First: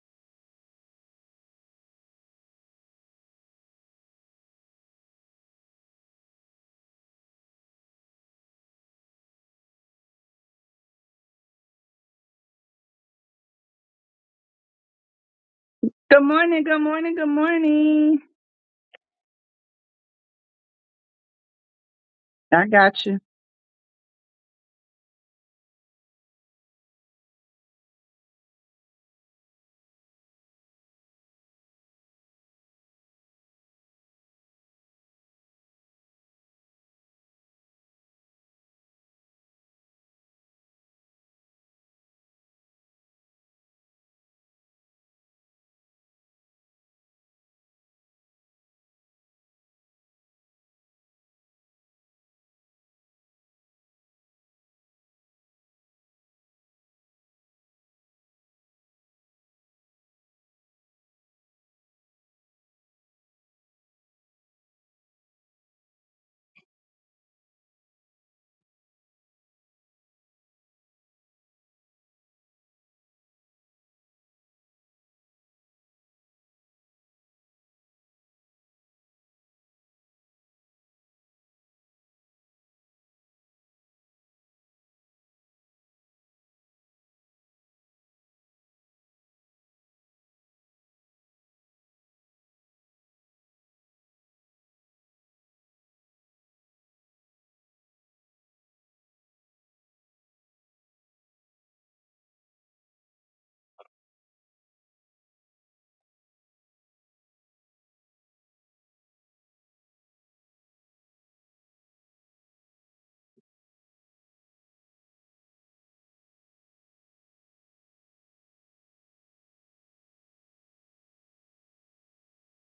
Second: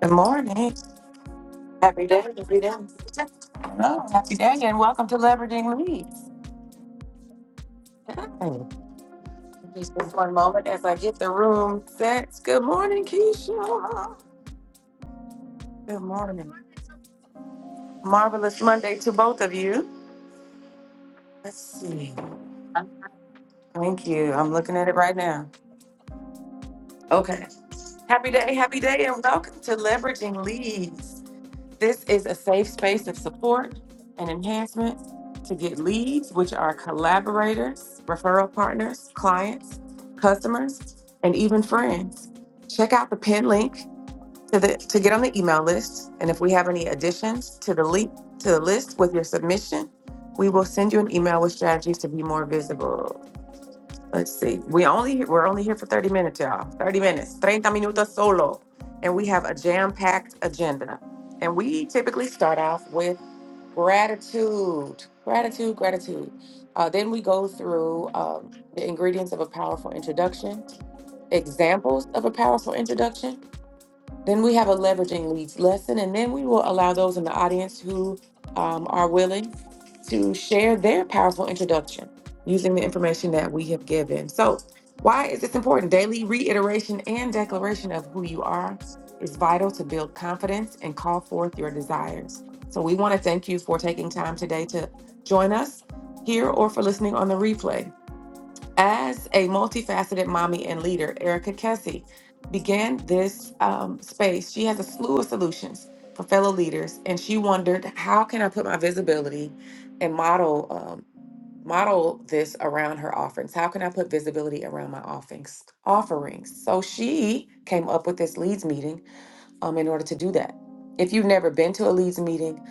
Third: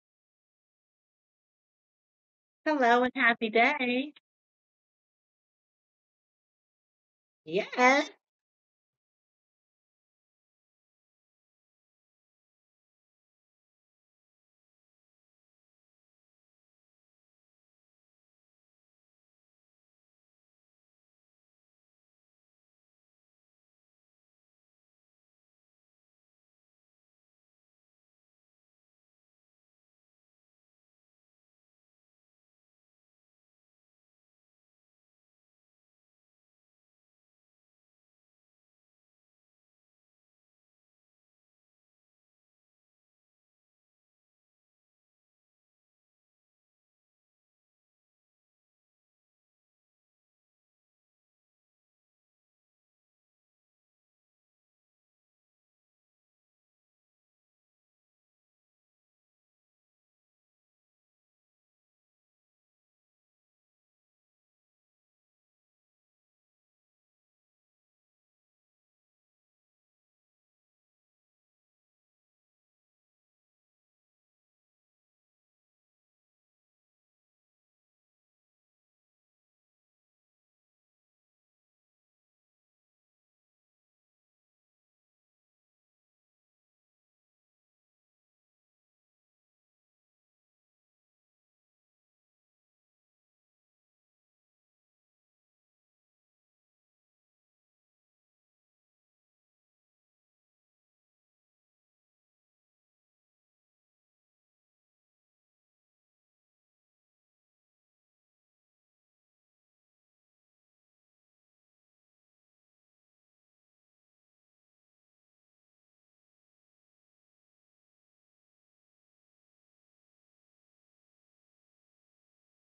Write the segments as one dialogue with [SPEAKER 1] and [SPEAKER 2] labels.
[SPEAKER 1] Good morning. Happy day, happy day.
[SPEAKER 2] Hello and happy
[SPEAKER 1] Hello,
[SPEAKER 2] day.
[SPEAKER 1] happy day, and welcome to Leveraging Leads.
[SPEAKER 2] Yes.
[SPEAKER 1] Hi. Just this one moment as I get the room set. Good morning, Keisha. Good
[SPEAKER 3] Good
[SPEAKER 1] morning.
[SPEAKER 3] morning, good morning, good morning.
[SPEAKER 1] Marvelous Monday to both of you. Let's see.
[SPEAKER 3] I got you.
[SPEAKER 1] Thank you. I'm looking at it right now. Okay. Happy day, happy day, and welcome to Leveraging Leads. This is a safe space of support and enhancement to get leads, which are collaborators, referral partners, clients, customers, and even friends. Check out the pinned link to the to get on the email list, and if we have any additions to the link to the list with your submission, we will send you an email with strategies to be more visible. Let's see. We only we're only here for 30 minutes, y'all. 30 minutes. 30 minutos solo. And we have a jam-packed agenda. And we typically start off with gratitude. Gratitude, gratitude. Uh, then we go through um, the ingredients of a powerful introduction, examples of a powerful introduction, then we have a leveraging leads lesson, and then we will allow those in the audience who um, are willing to share their powerful introduction using the information that we have given. So, why is this important? Daily reiteration and declaration of who you are is vital to build confidence and call forth your desires. So, we want to thank you for taking time today to join us here or for listening on the replay. As a multifaceted mommy and leader, Erica Kessie began this um, space. She has a slew of solutions for fellow leaders, and she wondered, how can I put my visibility and model um, model this around her offerings? How can I put visibility around my offerings? Offerings. So she came up with this leads meeting um, in order to do that. If you've never been to a leads meeting,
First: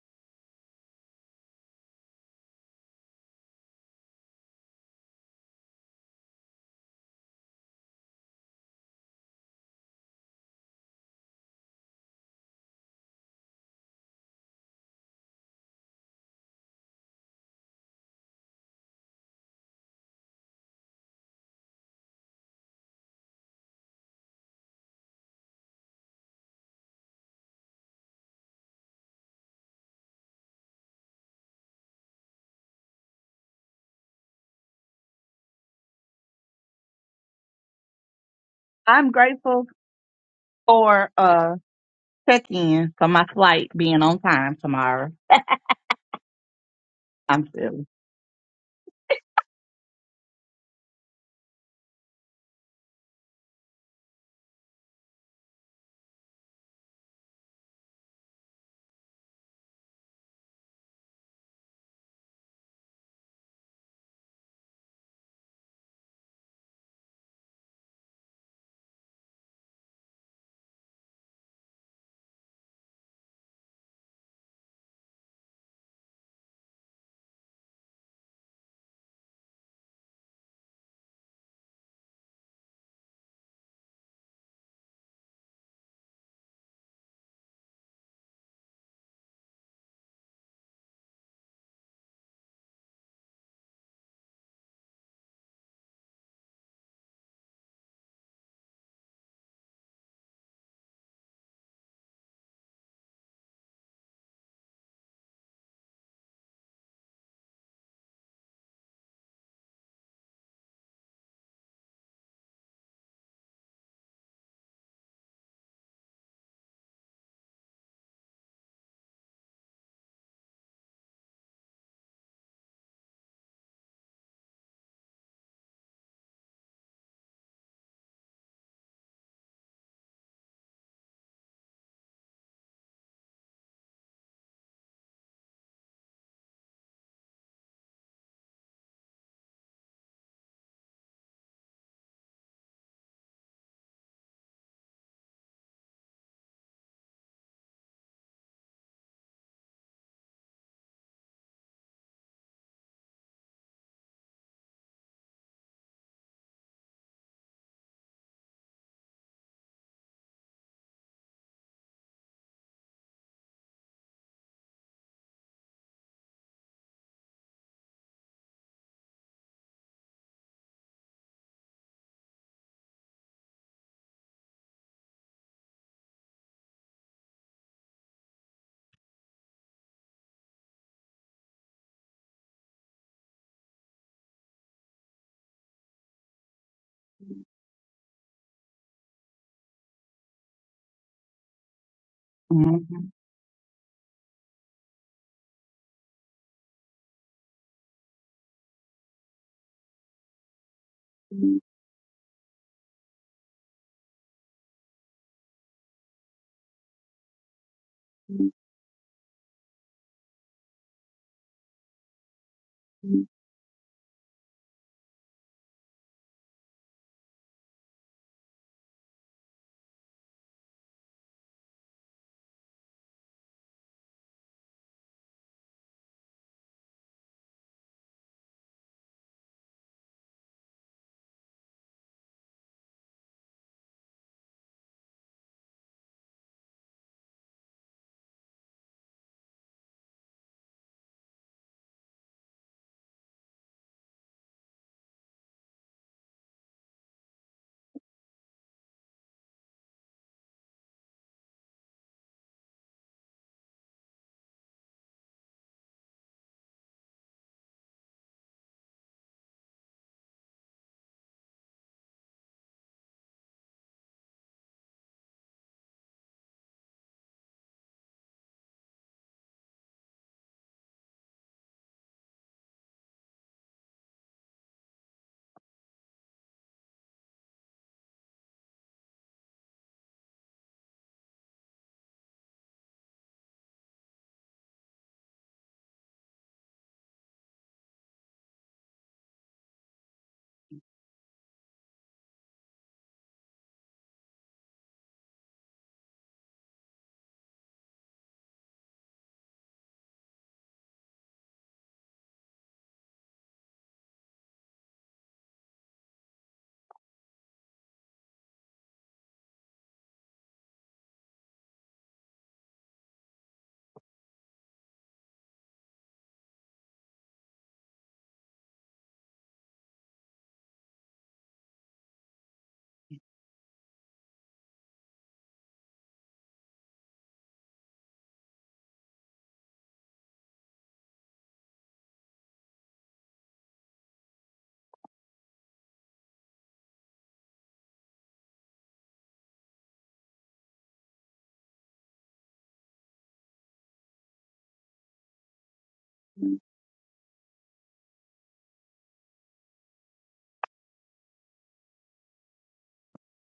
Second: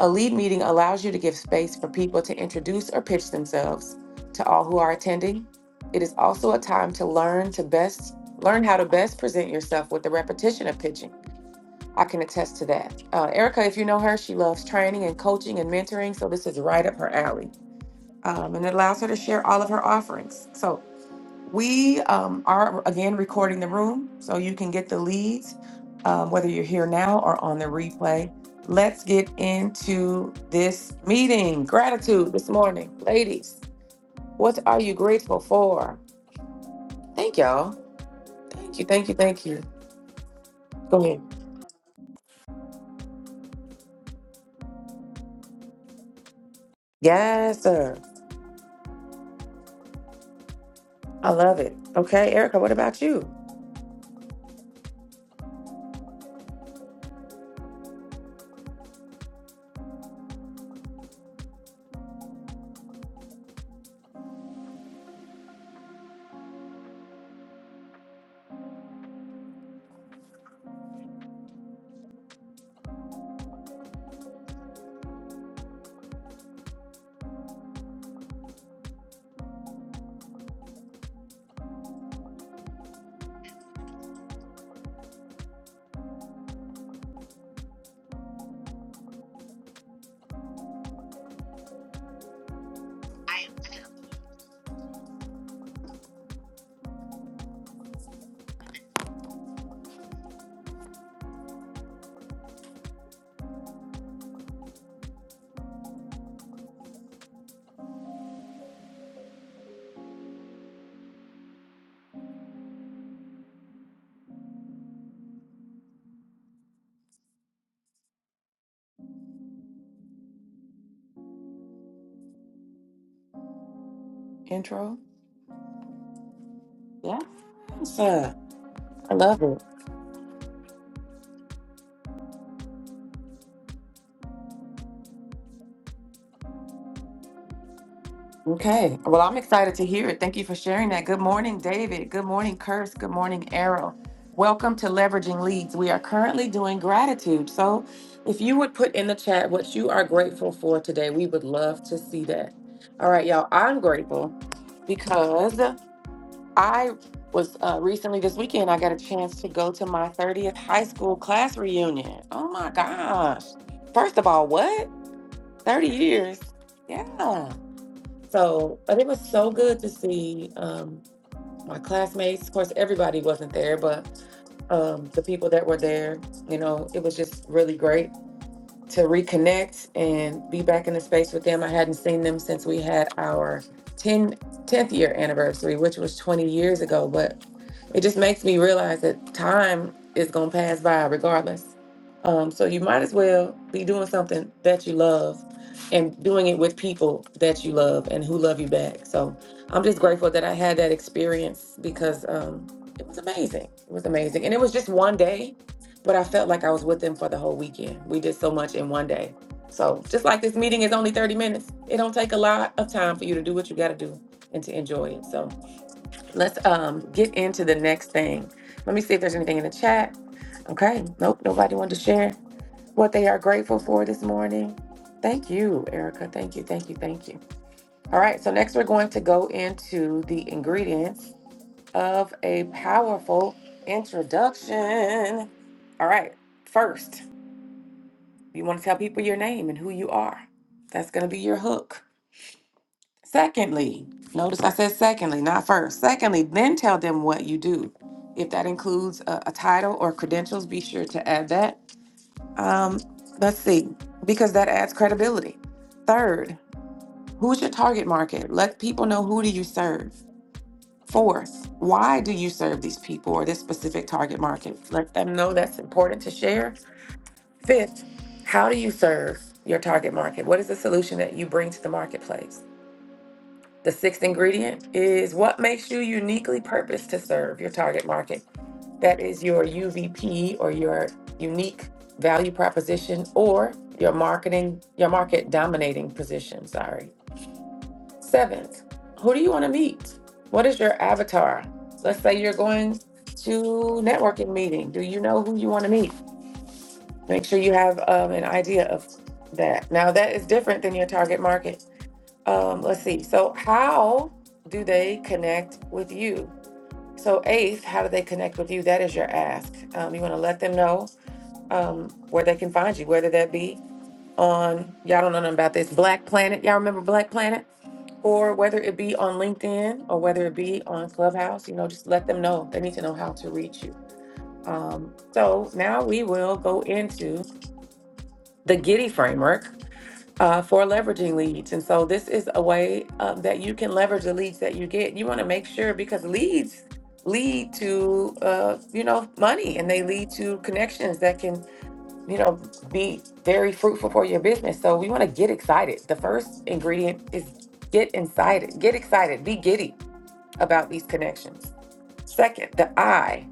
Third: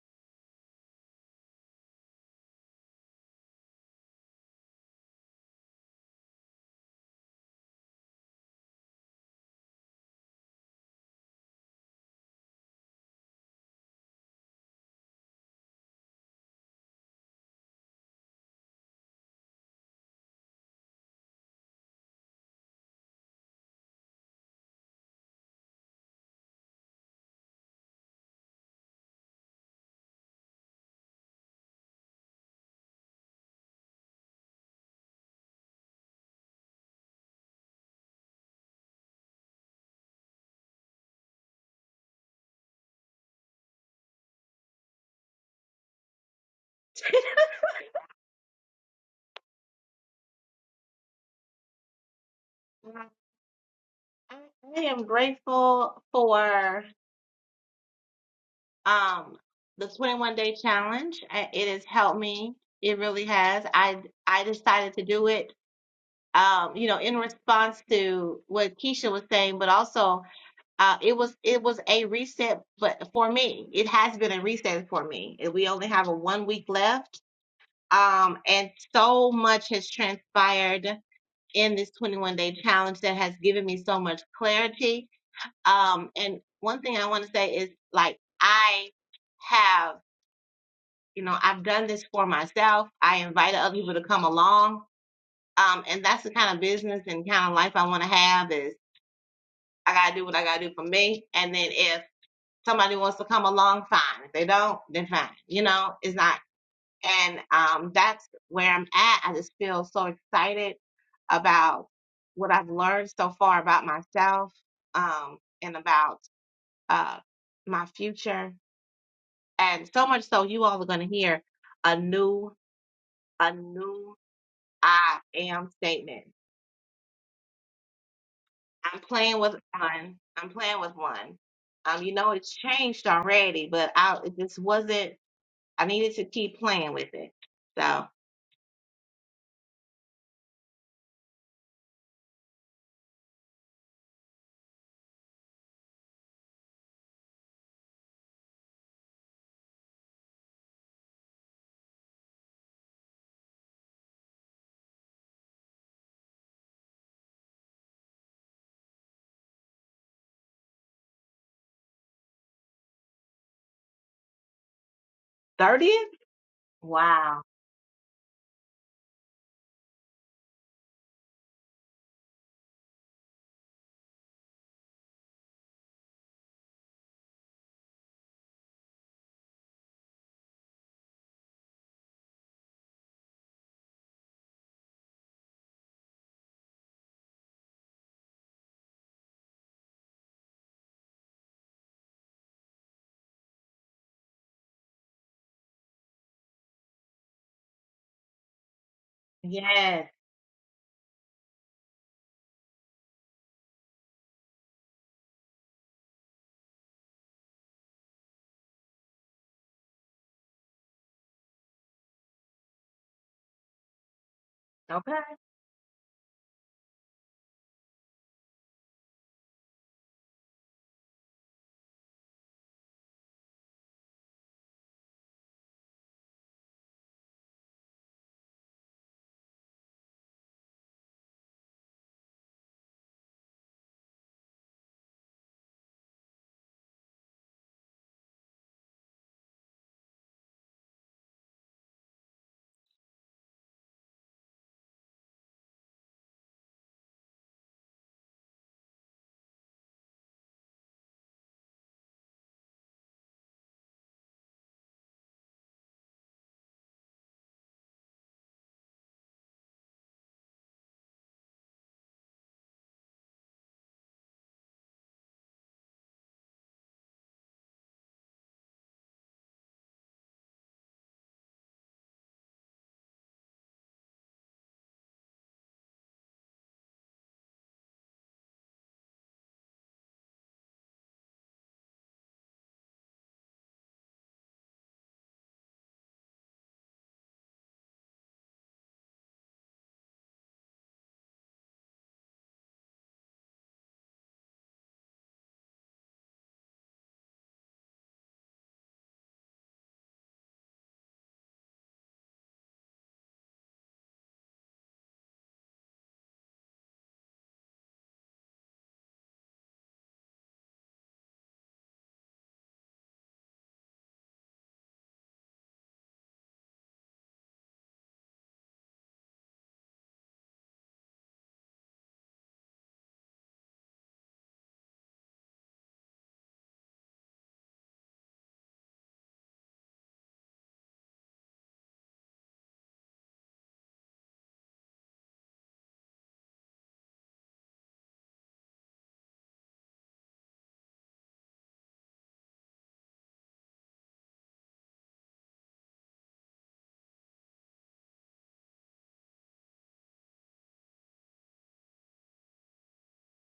[SPEAKER 1] a lead meeting allows you to give space for people to introduce or pitch themselves to all who are attending. It is also a time to learn to best learn how to best present yourself with the repetition of pitching. I can attest to that. Uh, Erica, if you know her, she loves training and coaching and mentoring, so this is right up her alley. Um, and it allows her to share all of her offerings. So we um, are again recording the room so you can get the leads, um, whether you're here now or on the replay. Let's get into this meeting. Gratitude this morning. Ladies, what are you grateful for? Thank y'all. Thank you, thank
[SPEAKER 3] I'm
[SPEAKER 1] you, thank you.
[SPEAKER 3] grateful
[SPEAKER 1] Go
[SPEAKER 3] for
[SPEAKER 1] ahead.
[SPEAKER 3] uh check in for my flight being on time tomorrow. I'm
[SPEAKER 1] Yes,
[SPEAKER 3] silly.
[SPEAKER 1] sir. I love it. Okay, Erica, what about
[SPEAKER 2] Um,
[SPEAKER 1] you?
[SPEAKER 2] I I am grateful for um the 21 day challenge. I- It has helped me. It really has. I I decided to do it um you know in response to what Keisha was saying, but also uh it was it was a reset but for me. It has been a reset for me. And We only have a one week left. Um and so much has transpired in this 21 day challenge that has given me so much clarity. Um, and one thing I want to say is like, I have, you know, I've done this for myself. I invited other people to come along. Um, and that's the kind of business and kind of life I want to have is I got to do what I got to do for me. And then if somebody wants to come along, fine. If they don't, then fine. You know, it's not. And um, that's where I'm at. I just feel so excited about what I've learned so far about myself um, and about uh, my future. And so much so, you all are going to hear a new, a new
[SPEAKER 1] Intro?
[SPEAKER 2] I am statement.
[SPEAKER 1] Yes, sir.
[SPEAKER 2] I'm
[SPEAKER 1] I
[SPEAKER 2] playing
[SPEAKER 1] love
[SPEAKER 2] with
[SPEAKER 1] it.
[SPEAKER 2] one. I'm playing with one. Um, you know, it's changed already, but I it just wasn't, I needed to keep playing with it. So,
[SPEAKER 1] Okay. Well, I'm excited to hear it. Thank you for sharing that. Good morning, David. Good morning, Curse. Good morning, Arrow. Welcome to Leveraging Leads. We are currently doing gratitude. So, if you would put in the chat what you are grateful for today, we would love to see that. All right, y'all. I'm grateful because I was uh, recently this weekend, I got a chance to go to my 30th high school class reunion. Oh my gosh. First of all, what? 30
[SPEAKER 2] 30th?
[SPEAKER 1] years.
[SPEAKER 2] Wow.
[SPEAKER 1] Yeah. So, but it was so good to see um, my classmates. Of course, everybody wasn't there, but um, the people that were there, you know, it was just really great to reconnect and be back in the space with them. I hadn't seen them since we had our 10 tenth year anniversary, which was 20 years ago. But it just makes me realize that time is going to pass by regardless. Um, so
[SPEAKER 3] hmm
[SPEAKER 1] you might as well be doing something that you love and doing it with people that you love and who love you back. So I'm just
[SPEAKER 2] Yes.
[SPEAKER 1] grateful that I had that experience because um, it was amazing. It was amazing. And it was just one day but I felt like I was with them for the whole weekend. We did so much in one day. So just like this meeting is only 30 minutes, it don't take a lot of time for you to do what you got to do and to enjoy
[SPEAKER 2] Okay.
[SPEAKER 1] it. So let's um, get into the next thing. Let me see if there's anything in the chat. Okay, nope, nobody wanted to share what they are grateful for this morning. Thank you, Erica. Thank you, thank you, thank you. All right, so next we're going to go into the ingredients of a powerful introduction. All right, first. You want to tell people your name and who you are. That's going to be your hook. Secondly, notice I said secondly, not first. Secondly, then tell them what you do. If that includes a, a title or credentials, be sure to add that. Um, let's see, because that adds credibility. Third, who's your target market? Let people know who do you serve. Fourth, why do you serve these people or this specific target market? Let them know that's important to share Fifth, how do you serve your target market? What is the solution that you bring to the marketplace? The sixth ingredient is what makes you uniquely purposed to serve your target market. That is your UVP or your unique value proposition or your marketing, your market dominating position. Sorry. Seventh, who do you want to meet? What is your avatar? Let's say you're going to networking meeting. Do you know who you want to meet? make sure you have um, an idea of that. Now, that is different than your target market. Um, let's see. So, how do they connect with you? So, eighth, how do they connect with you? That is your ask. Um, you want to let them know um, where they can find you, whether that be on, y'all don't know nothing about this, Black Planet. Y'all remember Black Planet? Or whether it be on LinkedIn or whether it be on Clubhouse, you know, just let them know. They need to know how to reach you. Um, so now we will go into the Giddy framework uh, for leveraging leads. And so this is a way um, that you can leverage the leads that you get. You want to make sure because leads lead to uh, you know money and they lead to connections that can you know be very fruitful for your business. So we want to get excited. The first ingredient is get excited. Get excited. Be giddy about these connections. Second, the I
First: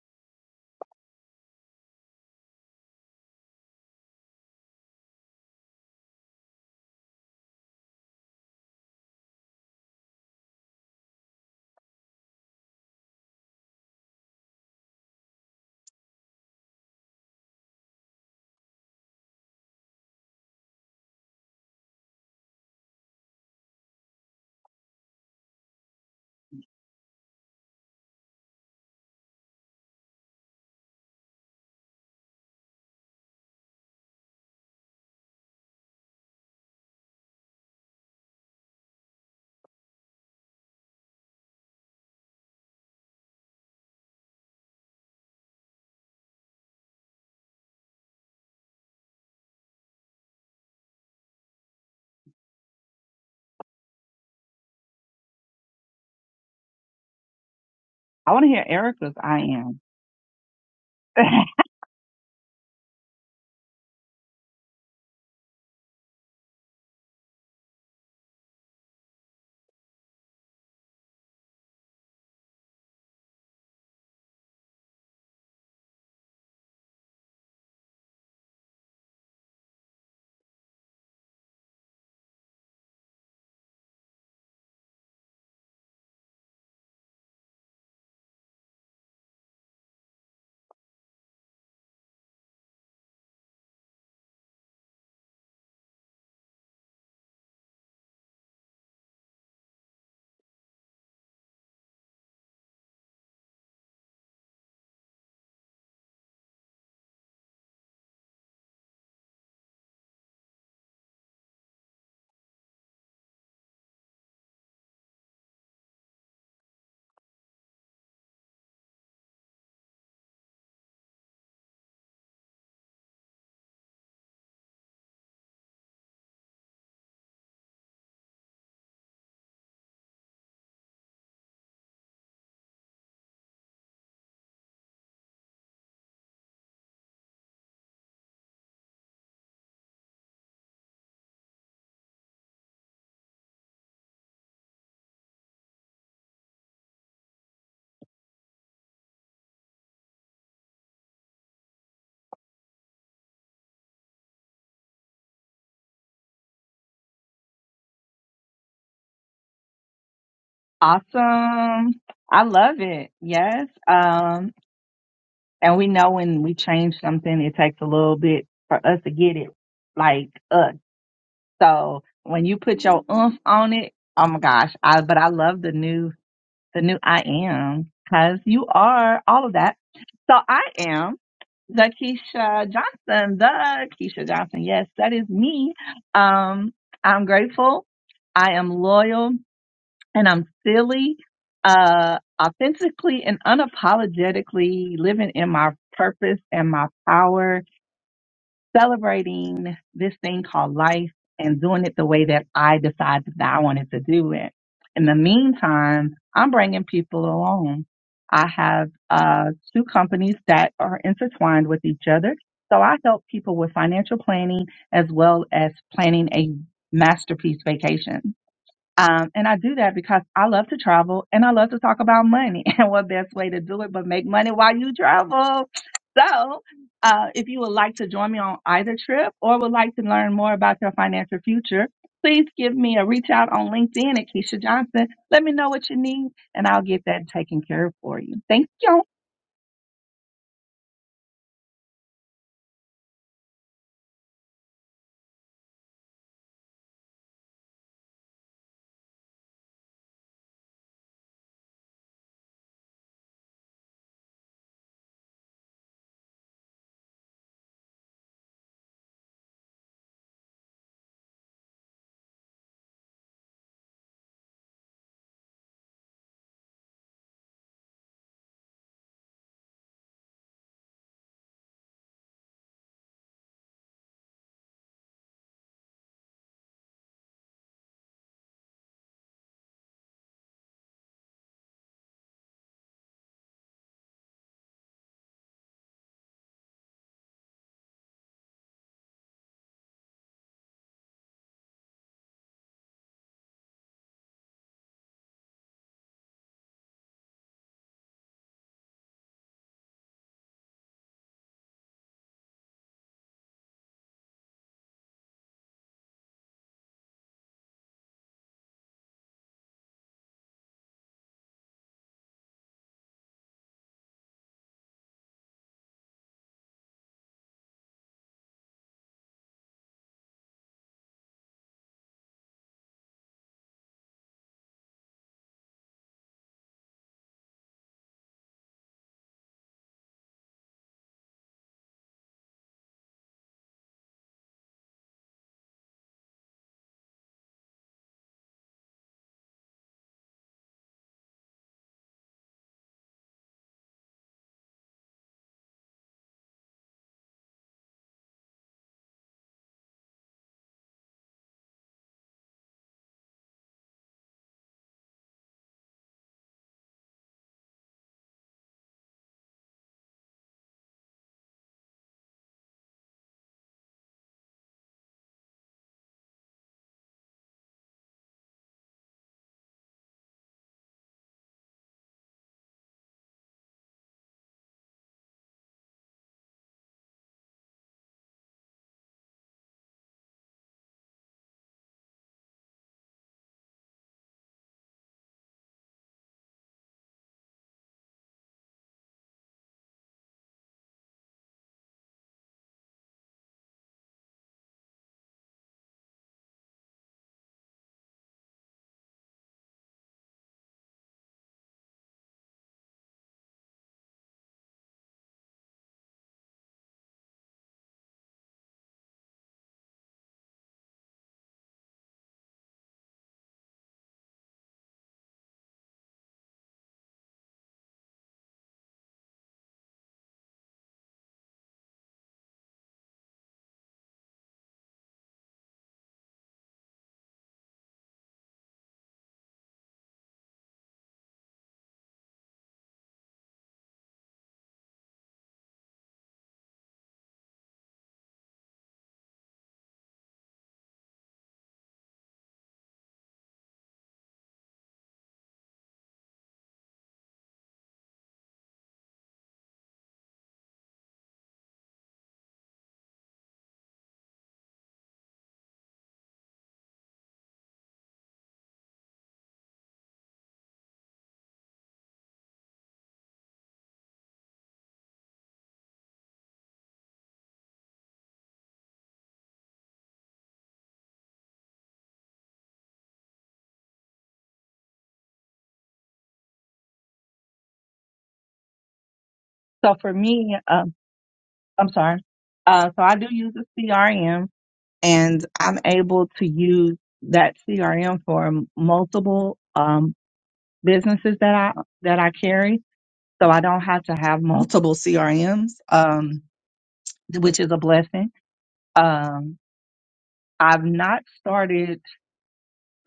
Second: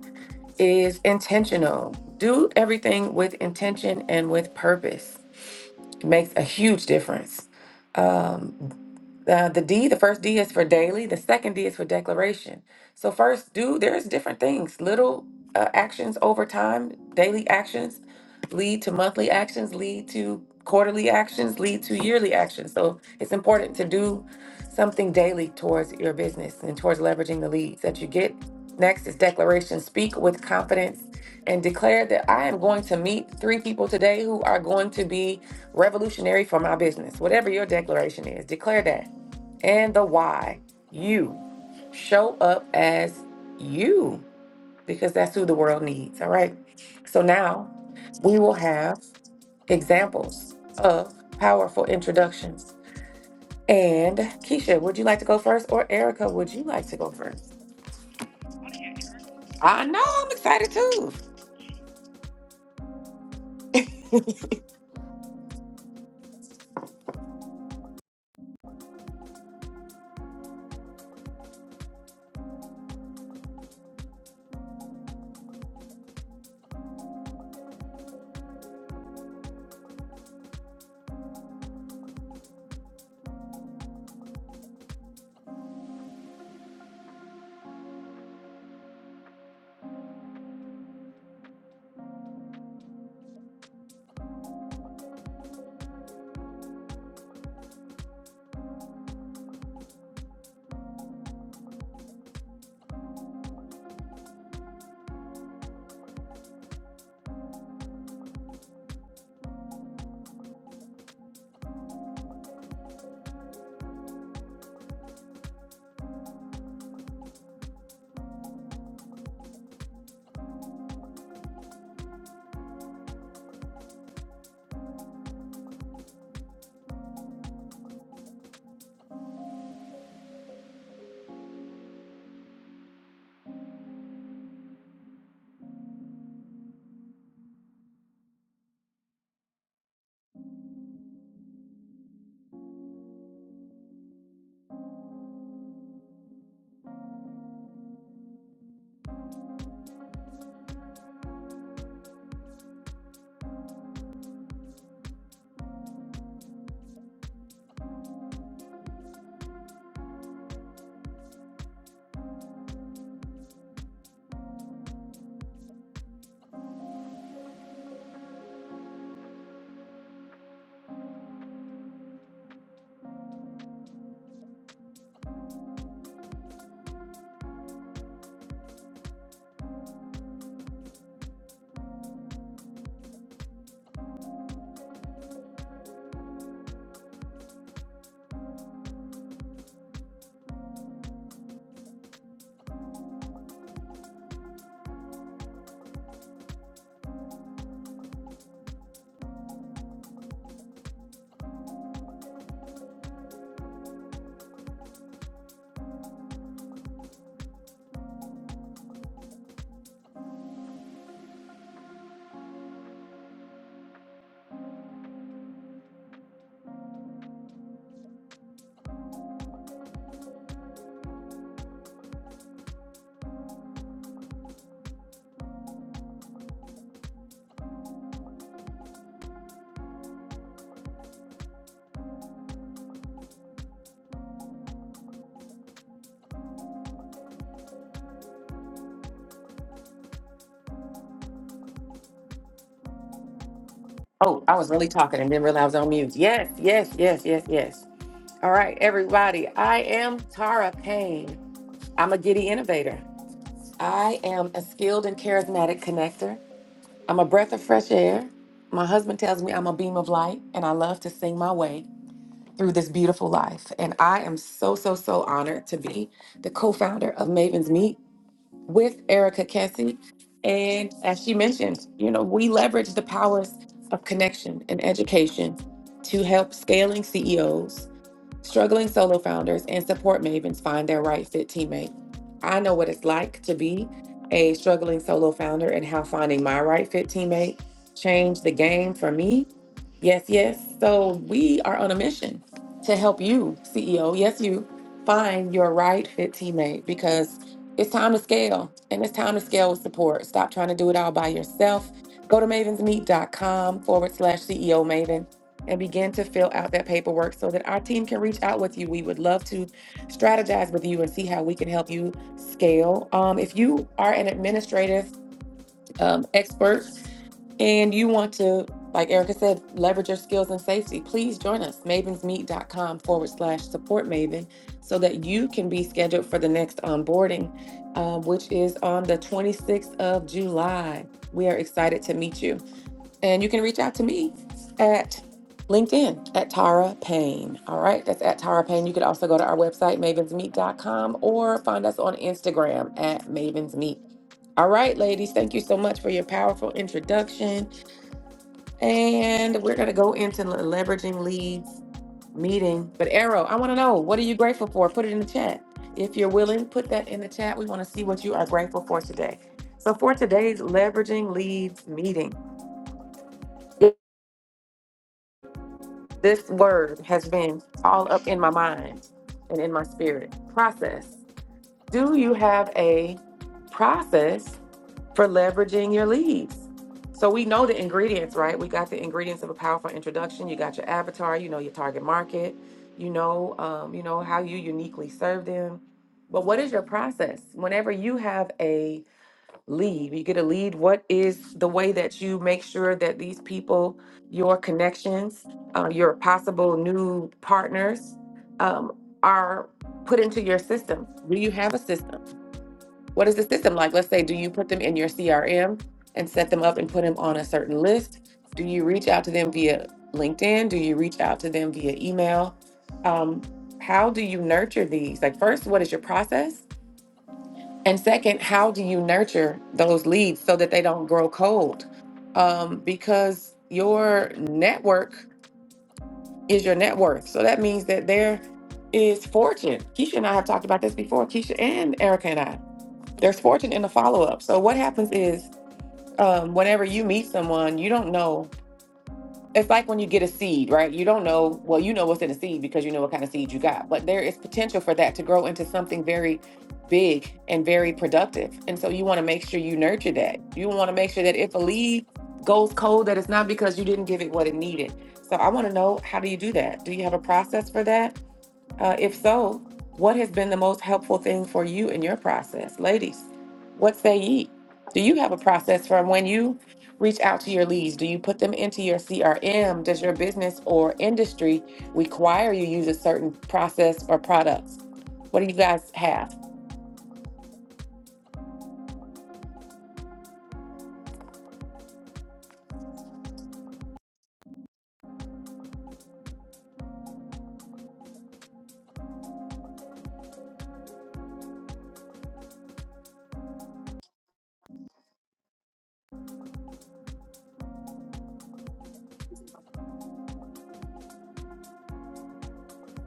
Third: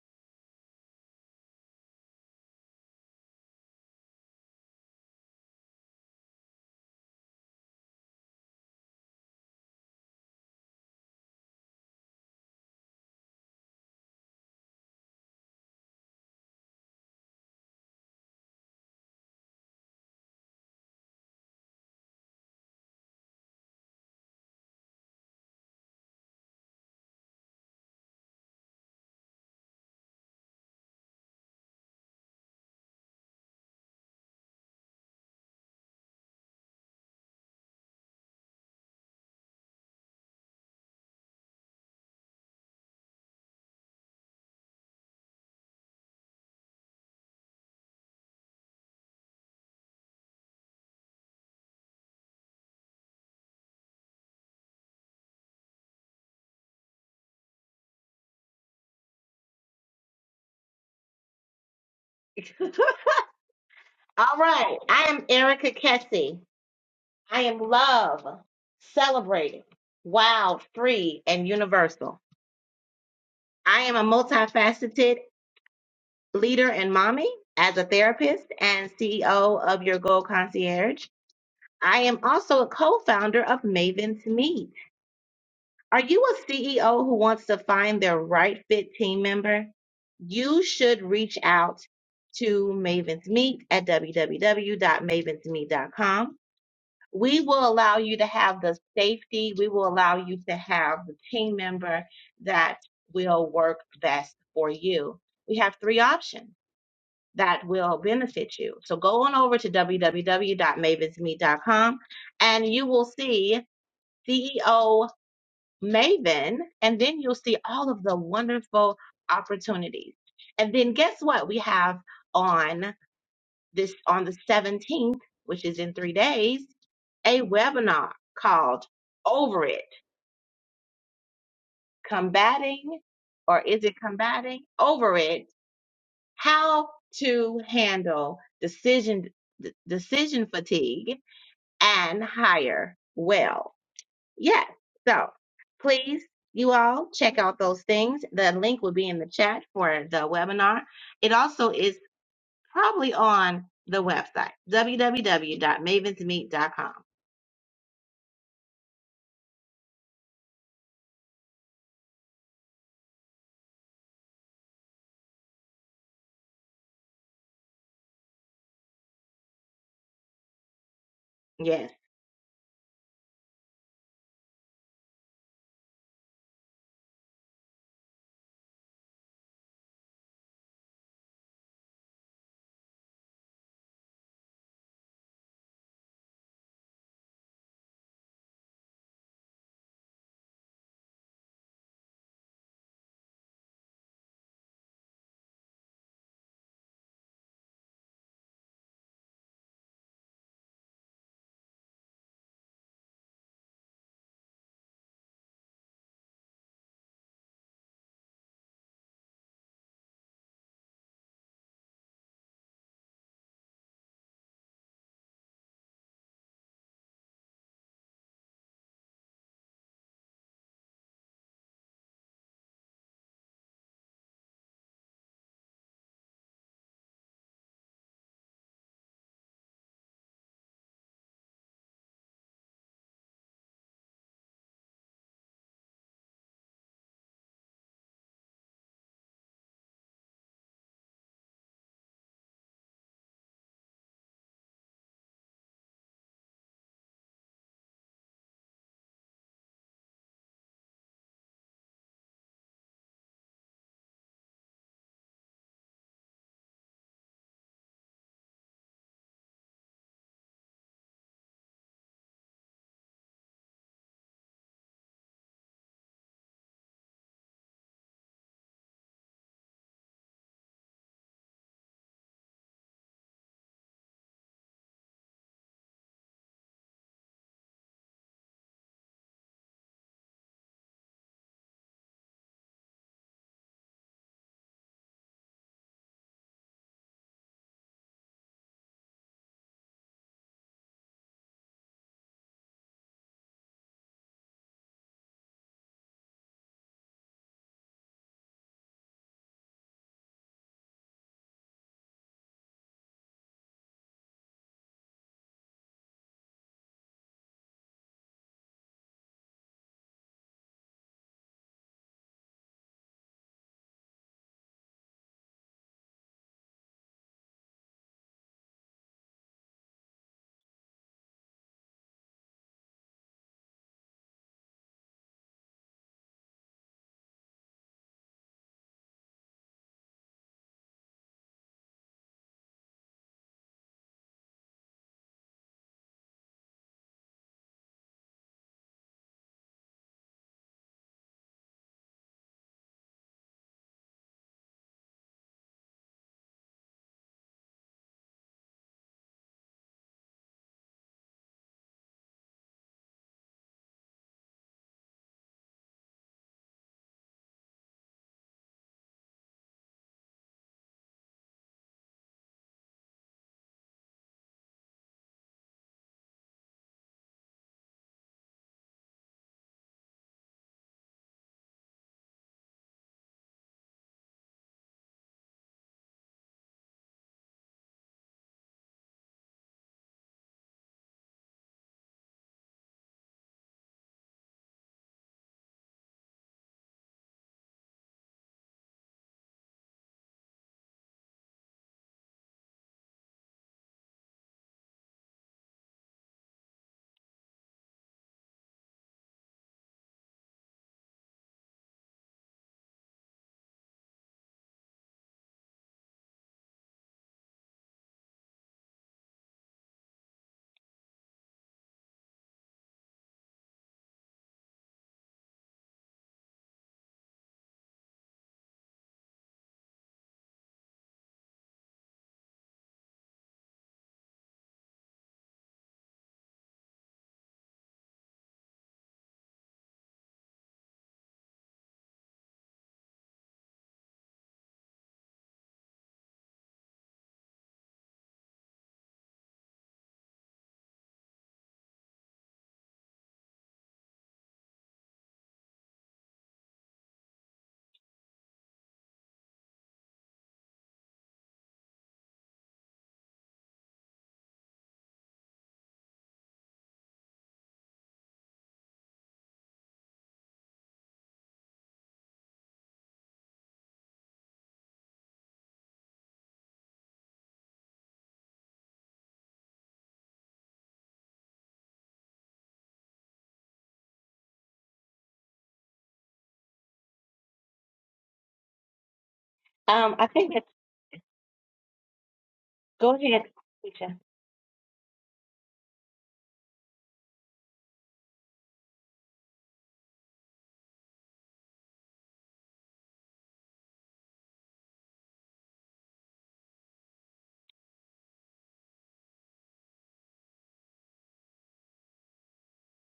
[SPEAKER 1] is intentional. Do everything with intention and with purpose. It makes a huge difference. Uh, the D, the first D is for daily, the second D is for declaration. So, first, do there's different things. Little uh, actions over time, daily actions lead to monthly actions, lead to quarterly actions, lead to yearly actions. So, it's important to do something daily towards your business and towards leveraging the leads that you get. Next is declaration speak with confidence and declare that I am going to meet three people today who are going to be revolutionary for my business. Whatever your declaration is, declare that and the why. You show up as you because that's who the world needs. All right. So now we will have examples of powerful introductions. And Keisha, would you like to go first? Or Erica, would you like to go first?
[SPEAKER 3] I want to hear Erica's I am.
[SPEAKER 1] I know I'm excited too.
[SPEAKER 2] All right. I am Erica Kessie. I am love, celebrated, wild, free, and universal. I am a multifaceted leader and mommy as a therapist and CEO of Your Goal Concierge. I am also a co founder of Maven's Meet. Are you a CEO who wants to find their right fit team member? You should reach out to Maven's Meet at www.mavensmeet.com we will allow you to have the safety. We will allow you to have the team member that will work best for you. We have three options that will benefit you. So go on over to www.mavensmeet.com and you will see CEO Maven, and then you'll see all of the wonderful opportunities. And then guess what? We have on this on the 17th, which is in three days a webinar called Over It Combating, or is it combating? Over It How to Handle Decision d- Decision Fatigue and Hire Well. Yes. So please, you all, check out those things. The link will be in the chat for the webinar. It also is probably on the website w w w dot mavens meet dot com.
[SPEAKER 3] awesome. I love it. Yes. Um and we know when we change something it takes a little bit for us to get it like us.
[SPEAKER 2] Yes.
[SPEAKER 3] So when you put your oomph on it, oh my gosh, I but I love the new the new I am, because you are all of that. So I am the Keisha Johnson, the Keisha Johnson. Yes, that is me. Um, I'm grateful. I am loyal and I'm silly, uh, authentically and unapologetically living in my purpose and my power celebrating this thing called life and doing it the way that I decided that I wanted to do it. In the meantime, I'm bringing people along. I have uh, two companies that are intertwined with each other. So I help people with financial planning as well as planning a masterpiece vacation. Um, and I do that because I love to travel and I love to talk about money and what best way to do it but make money while you travel. So, uh, if you would like to join me on either trip or would like to learn more about your financial future, please give me a reach out on LinkedIn at Keisha Johnson. Let me know what you need and I'll get that taken care of for you. Thank you.
[SPEAKER 1] Oh, I was really talking and didn't realize I was on mute. Yes, yes, yes, yes, yes. All right, everybody. I am Tara Payne. I'm a giddy innovator. I am a skilled and charismatic connector. I'm a breath of fresh air. My husband tells me I'm a beam of light, and I love to sing my way through this beautiful life. And I am so, so, so honored to be the co founder of Maven's Meet with Erica Kessie. And as she mentioned, you know, we leverage the powers of connection and education to help scaling CEOs Struggling solo founders and support mavens find their right fit teammate. I know what it's like to be a struggling solo founder and how finding my right fit teammate changed the game for me. Yes, yes. So we are on a mission to help you, CEO, yes, you, find your right fit teammate because it's time to scale and it's time to scale with support. Stop trying to do it all by yourself. Go to mavensmeet dot com forward slash CEO Maven and begin to fill out that paperwork so that our team can reach out with you. We would love to strategize with you and see how we can help you scale. Um, if you are an administrative um, expert and you want to, like Erica said, leverage your skills in safety, please join us, mavensmeet.com forward slash support maven, so that you can be scheduled for the next onboarding, um, which is on the 26th of July. We are excited to meet you. And you can reach out to me at LinkedIn at Tara Payne. All right, that's at Tara Payne. You could also go to our website, mavensmeet.com, or find us on Instagram at mavensmeet. All right, ladies, thank you so much for your powerful introduction. And we're going to go into the leveraging leads meeting. But, Arrow, I want to know what are you grateful for? Put it in the chat. If you're willing, put that in the chat. We want to see what you are grateful for today. So, for today's leveraging leads meeting, This word has been all up in my mind and in my spirit. Process. Do you have a process for leveraging your leads? So we know the ingredients, right? We got the ingredients of a powerful introduction. You got your avatar, you know your target market, you know, um, you know how you uniquely serve them. But what is your process? Whenever you have a lead. You get to lead. What is the way that you make sure that these people, your connections, uh, your possible new partners, um, are put into your system? Do you have a system? What is the system like? Let's say, do you put them in your CRM and set them up and put them on a certain list? Do you reach out to them via LinkedIn? Do you reach out to them via email? Um, how do you nurture these? Like, first, what is your process? And second, how do you nurture those leads so that they don't grow cold? Um, because your network is your net worth. So that means that there is fortune. Keisha and I have talked about this before, Keisha and Erica and I. There's fortune in the follow up. So what happens is um, whenever you meet someone, you don't know it's like when you get a seed, right? You don't know, well, you know what's in a seed because you know what kind of seed you got, but there is potential for that to grow into something very big and very productive. And so you want to make sure you nurture that. You want to make sure that if a leaf goes cold, that it's not because you didn't give it what it needed. So I want to know how do you do that? Do you have a process for that? Uh, if so, what has been the most helpful thing for you in your process? Ladies, what say ye? Do you have a process for when you reach out to your leads? Do you put them into your CRM? Does your business or industry require you use a certain process or products? What do you guys have?
[SPEAKER 3] So, for
[SPEAKER 2] Um, I think
[SPEAKER 3] me,
[SPEAKER 2] that's
[SPEAKER 3] um, I'm sorry. Uh, so,
[SPEAKER 2] go
[SPEAKER 3] I do
[SPEAKER 2] ahead.
[SPEAKER 3] use a
[SPEAKER 2] Keisha.
[SPEAKER 3] CRM and I'm able to use that CRM for multiple. Um, businesses that I that I carry, so I don't have to have multiple CRMs, um, which is a blessing. Um, I've not started